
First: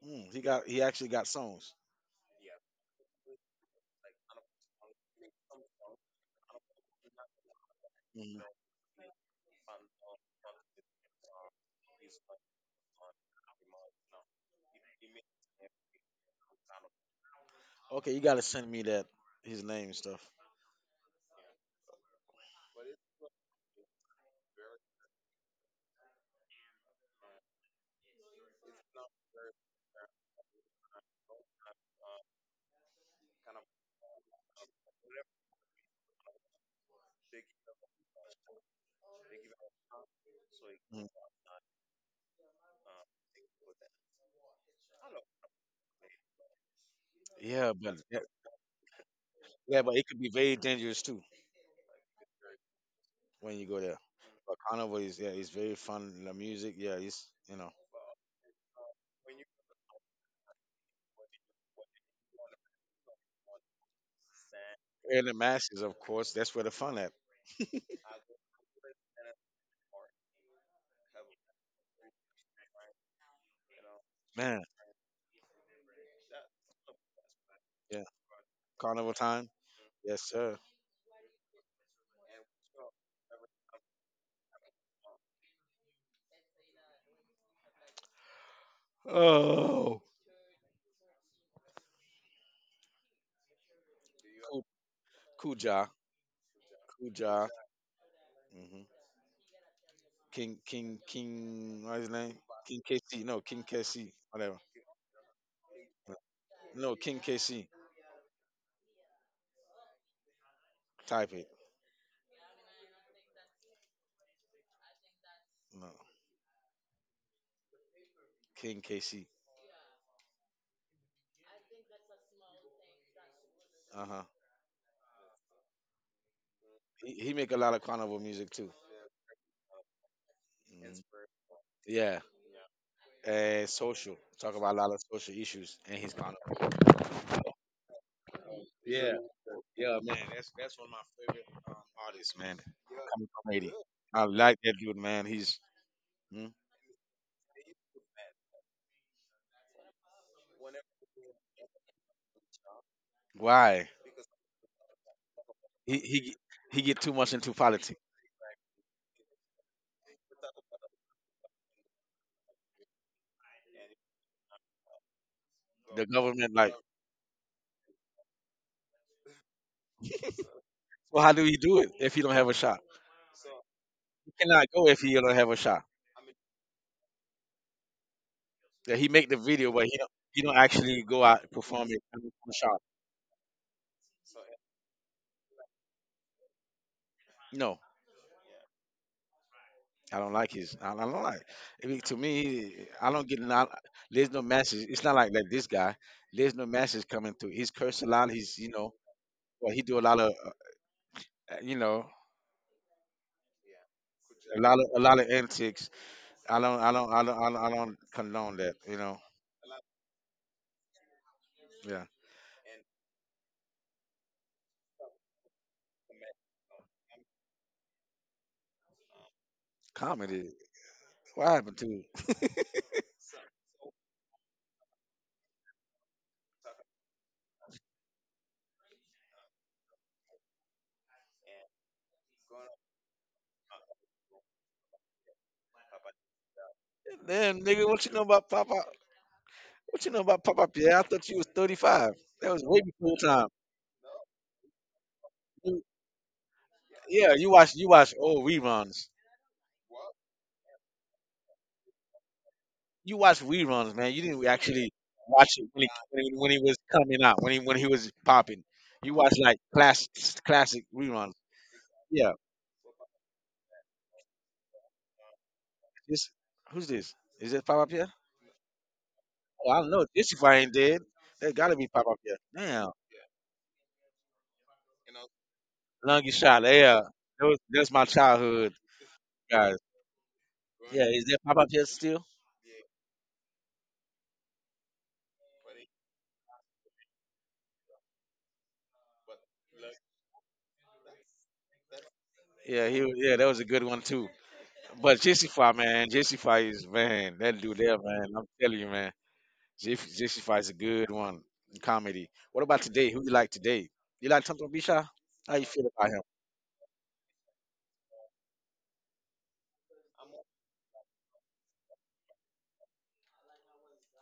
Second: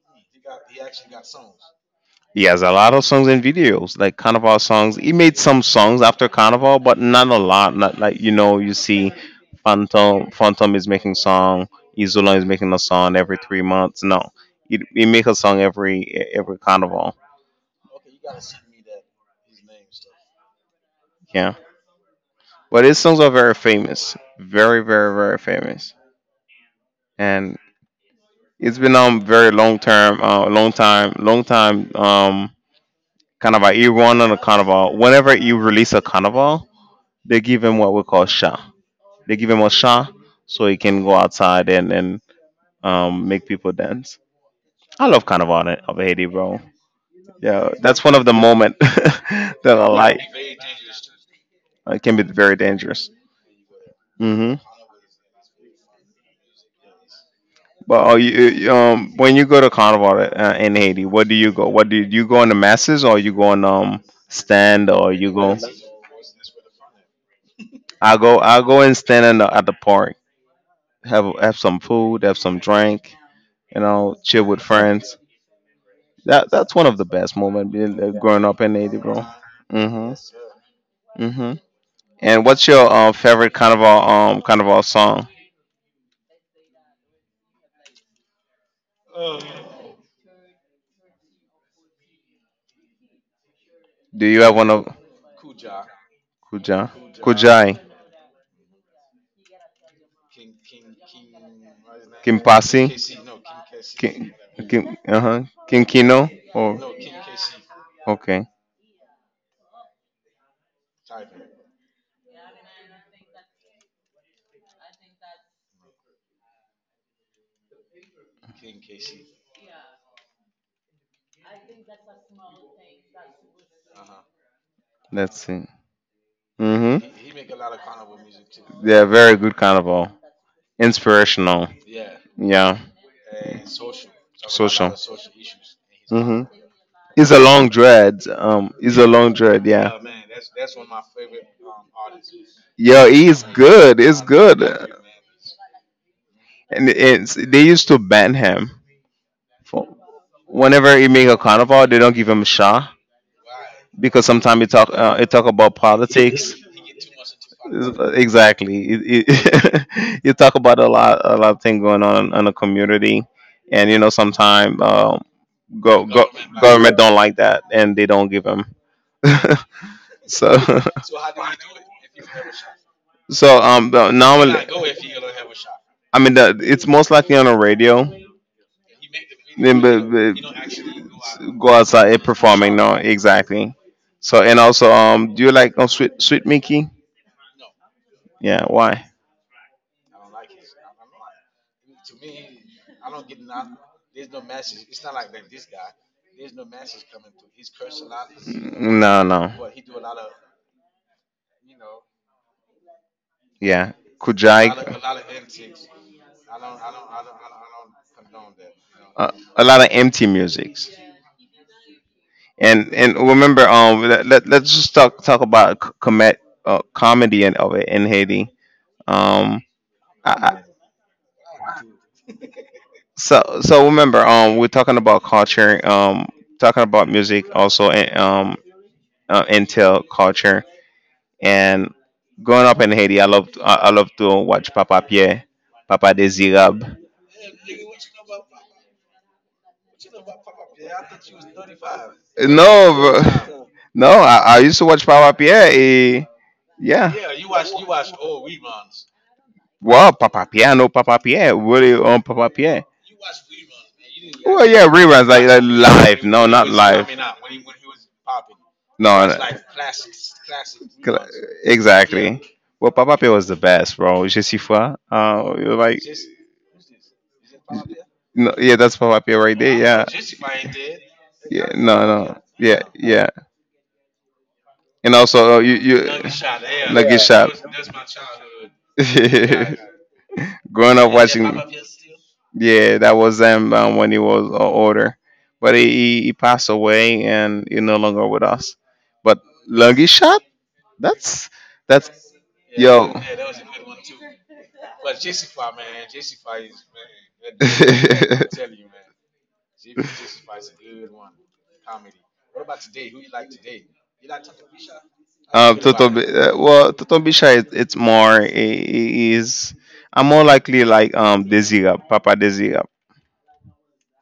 Speaker 2: Mm, He actually got songs.
Speaker 1: He has a lot of songs and videos, like Carnival songs. He made some songs after Carnival, but not a lot. Not like
Speaker 2: Mm.
Speaker 1: you see, Phantom is making song, Isola is making a song every 3 months. No, he make a song every Carnival.
Speaker 2: Okay, you gotta send me that his name and stuff.
Speaker 1: Yeah, but his songs are very famous, very very very famous, and it's been very long term, long time Carnival. He run on a Carnival. Whenever you release a Carnival, they give him what we call sha. They give him a shot so he can
Speaker 2: Mm.
Speaker 1: go outside and make people dance. I love Carnival in- of Haiti, bro. Yeah, that's one
Speaker 2: Yeah,
Speaker 1: of the moment <laughs> that
Speaker 2: yeah,
Speaker 1: I
Speaker 2: but it
Speaker 1: like.
Speaker 2: could be very dangerous too
Speaker 1: It can be very dangerous.
Speaker 2: when you go there.
Speaker 1: hmm
Speaker 2: But carnival is yeah, it's very fun. The music, yeah, it's you know,
Speaker 1: But are you, when you go to Carnival in Haiti, what do you go? What do you go in the masses or you go in stand or
Speaker 2: and
Speaker 1: you
Speaker 2: the
Speaker 1: go?
Speaker 2: masses, of course. That's where the fun at,
Speaker 1: I go and stand in the, at the park, have some food, have some drink, you know, chill with
Speaker 2: man.
Speaker 1: friends. That's one of the best moments
Speaker 2: Yeah,
Speaker 1: growing up in Haiti,
Speaker 2: carnival
Speaker 1: bro.
Speaker 2: time.
Speaker 1: Mhm.
Speaker 2: Yes, sir.
Speaker 1: Mhm. And what's your favorite carnival carnival song?
Speaker 2: Oh,
Speaker 1: Do you have
Speaker 2: Ku-
Speaker 1: one of
Speaker 2: Kuja,
Speaker 1: Kuja?
Speaker 2: Kuja.
Speaker 1: Kujai.
Speaker 2: King what's his name?
Speaker 1: Kim Pasi?
Speaker 2: King KC. No, King KC.
Speaker 1: Kim
Speaker 2: Whatever.
Speaker 1: Kim uh huh. Kim Kino or
Speaker 2: No, King KC.
Speaker 1: okay.
Speaker 2: Type it. No, King KC. Uh huh.
Speaker 1: Let's see. Mhm.
Speaker 2: He make a lot of carnival music too.
Speaker 1: Yeah, very good carnival.
Speaker 2: Mhm.
Speaker 1: Inspirational.
Speaker 2: Yeah.
Speaker 1: Yeah.
Speaker 2: And social. Talk about a lot
Speaker 1: Social.
Speaker 2: of social issues and his
Speaker 1: Mhm.
Speaker 2: carnival.
Speaker 1: It's a long dread. It's a Yeah. long dread. Yeah.
Speaker 2: Yeah, man. That's one of my favorite artists, man.
Speaker 1: Yo,
Speaker 2: Coming
Speaker 1: he's
Speaker 2: from Haiti.
Speaker 1: good. It's
Speaker 2: I like
Speaker 1: good.
Speaker 2: that dude, man. He's, hmm?
Speaker 1: And it's, they used to ban him for whenever he make a carnival. They don't give him a shot
Speaker 2: Why,
Speaker 1: because sometimes he talk about
Speaker 2: he he
Speaker 1: politics.
Speaker 2: he
Speaker 1: <laughs>
Speaker 2: get too much into politics.
Speaker 1: Exactly. <laughs> You talk about a lot of things going on in the community, and you know sometimes go,
Speaker 2: The
Speaker 1: go government
Speaker 2: government
Speaker 1: like
Speaker 2: like.
Speaker 1: government don't like that and they don't give him. <laughs> so <laughs>
Speaker 2: Well, how do he do it if he don't have a shot?
Speaker 1: You
Speaker 2: He
Speaker 1: normally,
Speaker 2: cannot go if he
Speaker 1: cannot
Speaker 2: don't have a shop.
Speaker 1: I mean, it's most likely on the radio. You
Speaker 2: Yeah, he make the video,
Speaker 1: Then,
Speaker 2: but
Speaker 1: but
Speaker 2: he don't actually go out and
Speaker 1: go
Speaker 2: perform it
Speaker 1: outside
Speaker 2: in
Speaker 1: and
Speaker 2: the
Speaker 1: performing. Shop.
Speaker 2: shop.
Speaker 1: No, performing. Exactly. So and also, do you like sweet Mickey?
Speaker 2: No,
Speaker 1: Yeah. Why?
Speaker 2: I don't like his. I don't like. I mean, to me, I don't get not. There's no message. It's not like, like this guy. There's no message coming through. He's cursed a lot. He's you know,
Speaker 1: No, no.
Speaker 2: well, he do a lot of you know,
Speaker 1: Yeah. a
Speaker 2: a
Speaker 1: Kujai.
Speaker 2: lot of, a lot of antics. I don't condone that. You know,
Speaker 1: Uh, a lot of empty musics.
Speaker 2: yeah,
Speaker 1: And remember, let's just talk about comet, comedy and of it in Haiti. Um,
Speaker 2: comedy.
Speaker 1: I,
Speaker 2: What happened to?
Speaker 1: so remember, we're talking about culture, talking about music also, and intel culture. And growing up in Haiti, I love to watch Papa Pierre, Papa Desirab.
Speaker 2: <laughs> Damn nigga, what you know about Papa? What you know about Pop Up? Yeah, I thought you was 35. That was way
Speaker 1: No,
Speaker 2: before your time.
Speaker 1: bro. <laughs> no, I used to watch Papa Pierre.
Speaker 2: You,
Speaker 1: Eh, yeah.
Speaker 2: yeah, you watch old reruns.
Speaker 1: Wow, Papa Pierre, I know Papa Pierre. Really, Papa Pierre.
Speaker 2: You watch reruns, man. You didn't
Speaker 1: Well, yeah,
Speaker 2: actually
Speaker 1: reruns
Speaker 2: watch
Speaker 1: like
Speaker 2: it when
Speaker 1: live. No,
Speaker 2: when he
Speaker 1: not
Speaker 2: was
Speaker 1: live.
Speaker 2: coming out, when he was popping. You
Speaker 1: No,
Speaker 2: watch like
Speaker 1: It's no,
Speaker 2: classic
Speaker 1: cl- yeah,
Speaker 2: reruns. Yeah.
Speaker 1: exactly. Well, Papa Pio was the best, bro. Je suis foi. You're like,
Speaker 2: This who's this? Is it Pop Up here?
Speaker 1: no, yeah, that's Papa Pio right
Speaker 2: Oh,
Speaker 1: there.
Speaker 2: I don't
Speaker 1: Yeah,
Speaker 2: know. This if I ain't dead. That
Speaker 1: yeah,
Speaker 2: gotta be
Speaker 1: no,
Speaker 2: Pop Up here.
Speaker 1: no, yeah,
Speaker 2: Damn.
Speaker 1: yeah, yeah. And also,
Speaker 2: Longest shot. Yeah.
Speaker 1: Nugget
Speaker 2: That
Speaker 1: Shop.
Speaker 2: was, that's my childhood
Speaker 1: Those
Speaker 2: guys.
Speaker 1: <laughs> Growing
Speaker 2: Yeah,
Speaker 1: up
Speaker 2: is that
Speaker 1: watching,
Speaker 2: Pop Up here still?
Speaker 1: yeah, that was him when he was older, but he passed away and he no longer with us. But Lucky Shot. That's that's
Speaker 2: Yeah,
Speaker 1: yo.
Speaker 2: yeah, that was a good one too. But jc man, jc is man, that dude there, man. I'm telling you,
Speaker 1: <laughs>
Speaker 2: man, JC5 is a good one in comedy. What about today? Who you like today? You like Tonton Bisha?
Speaker 1: <laughs>
Speaker 2: How you
Speaker 1: um,
Speaker 2: feel about
Speaker 1: Toton,
Speaker 2: him?
Speaker 1: him? Well, Toton Bisha is it's more I- is I'm more likely like Desirab, Papa Desirab,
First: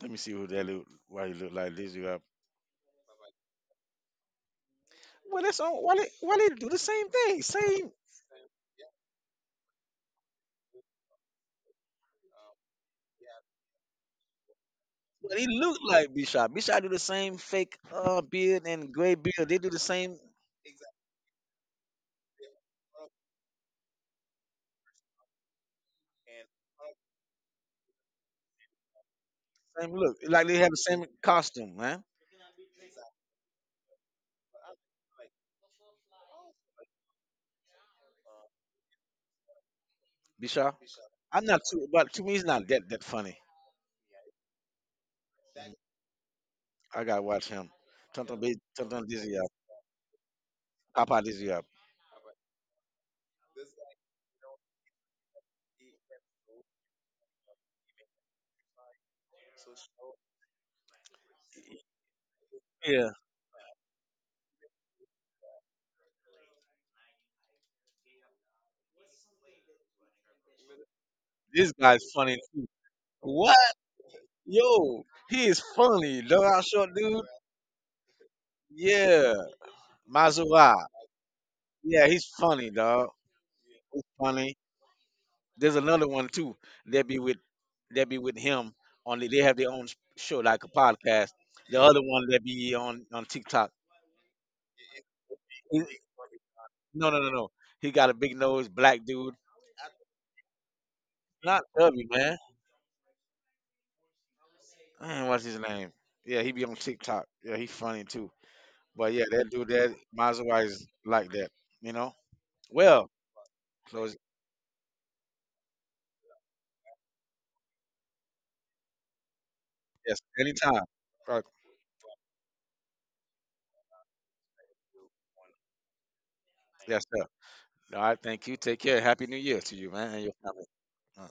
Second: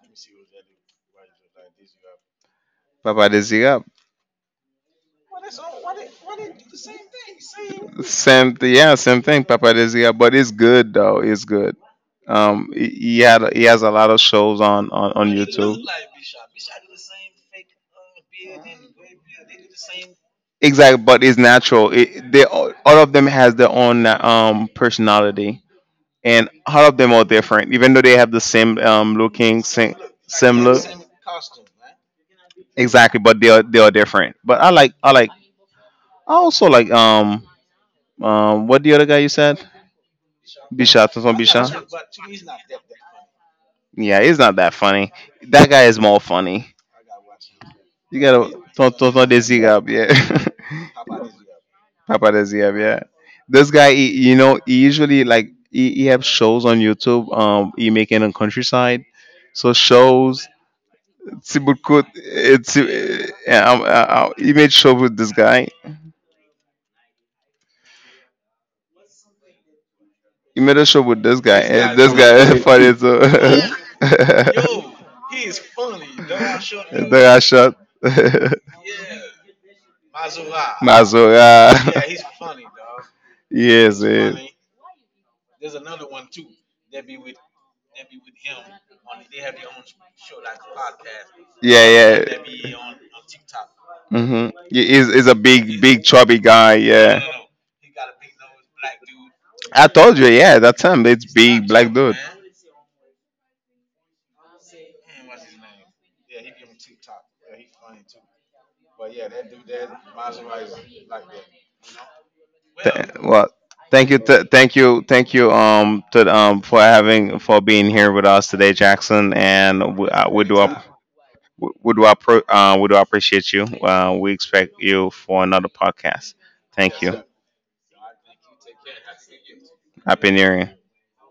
Speaker 2: Let me see who that look. Why he look like this? You have.
Speaker 1: Papa Desirab.
Speaker 2: Well, that's on. Why they do the same thing? Same.
Speaker 1: Same, yeah, same thing, Papa Desirab. But it's good though, it's good. He has a lot of shows on
Speaker 2: But he
Speaker 1: YouTube.
Speaker 2: look like Bisha. Bisha do the same fake beard and gray beard. They do the same
Speaker 1: Exactly but it's natural they all of them has their own personality and all of them are different even though they have the same looking
Speaker 2: same
Speaker 1: same,
Speaker 2: look. Like they
Speaker 1: same
Speaker 2: have the same costume, man.
Speaker 1: exactly but they are different but I like I also like what the other guy you said
Speaker 2: Bisha.
Speaker 1: bisha Tonton
Speaker 2: I'm not
Speaker 1: bisha
Speaker 2: too. But to me, he's not that that funny.
Speaker 1: yeah it's not that funny that guy is more funny
Speaker 2: I gotta watch him.
Speaker 1: you gotta
Speaker 2: Tonton
Speaker 1: Tonton
Speaker 2: Dizzy up.
Speaker 1: Desi up yeah <laughs>
Speaker 2: Papa Dizzy up.
Speaker 1: Paparazzi, yeah. This guy, he, you know, he usually like he have shows on YouTube. He making a countryside, so shows. Sibukut, it's
Speaker 2: Yeah,
Speaker 1: yeah. I, he made show with this guy. He made a show with this guy,
Speaker 2: this
Speaker 1: and
Speaker 2: guy's
Speaker 1: this funny,
Speaker 2: funny
Speaker 1: guy
Speaker 2: too.
Speaker 1: <laughs>
Speaker 2: What?
Speaker 1: funny too.
Speaker 2: Yo,
Speaker 1: <laughs>
Speaker 2: he is funny. Dog out short
Speaker 1: the
Speaker 2: dude.
Speaker 1: guy shot <laughs>
Speaker 2: Yeah, Mazura.
Speaker 1: Mazura. <laughs>
Speaker 2: Yeah, he's funny, dog.
Speaker 1: <laughs> yes,
Speaker 2: He's
Speaker 1: He's yes.
Speaker 2: funny. There's another one too. They be with they be with him. Only they have their own show, like a podcast. The
Speaker 1: Yeah,
Speaker 2: other one that be
Speaker 1: Yeah.
Speaker 2: on TikTok.
Speaker 1: Mm-hmm. Is a big,
Speaker 2: He-
Speaker 1: big chubby guy. Yeah.
Speaker 2: no. He got a big nose, black dude.
Speaker 1: I told you. Yeah, that's him. It's
Speaker 2: Not
Speaker 1: big black
Speaker 2: Dubby,
Speaker 1: dude.
Speaker 2: man. Man, what's his name? Yeah, he be on TikTok. Yeah, he funny too. But yeah, that dude that Mazawa is like that, you know? Well,
Speaker 1: Well,
Speaker 2: so
Speaker 1: thank
Speaker 2: it's-
Speaker 1: you, thank you, thank you, to for having for being here with us today, Jackson. And
Speaker 2: yes,
Speaker 1: we do
Speaker 2: anytime.
Speaker 1: up.
Speaker 2: Right.
Speaker 1: We do, we do appreciate you. We expect you for another podcast. Thank
Speaker 2: Yes,
Speaker 1: you.
Speaker 2: sir. All right, thank you. Take care. Happy New Year to you, man, and
Speaker 1: Happy
Speaker 2: your
Speaker 1: New
Speaker 2: family.
Speaker 1: Year.
Speaker 2: Uh,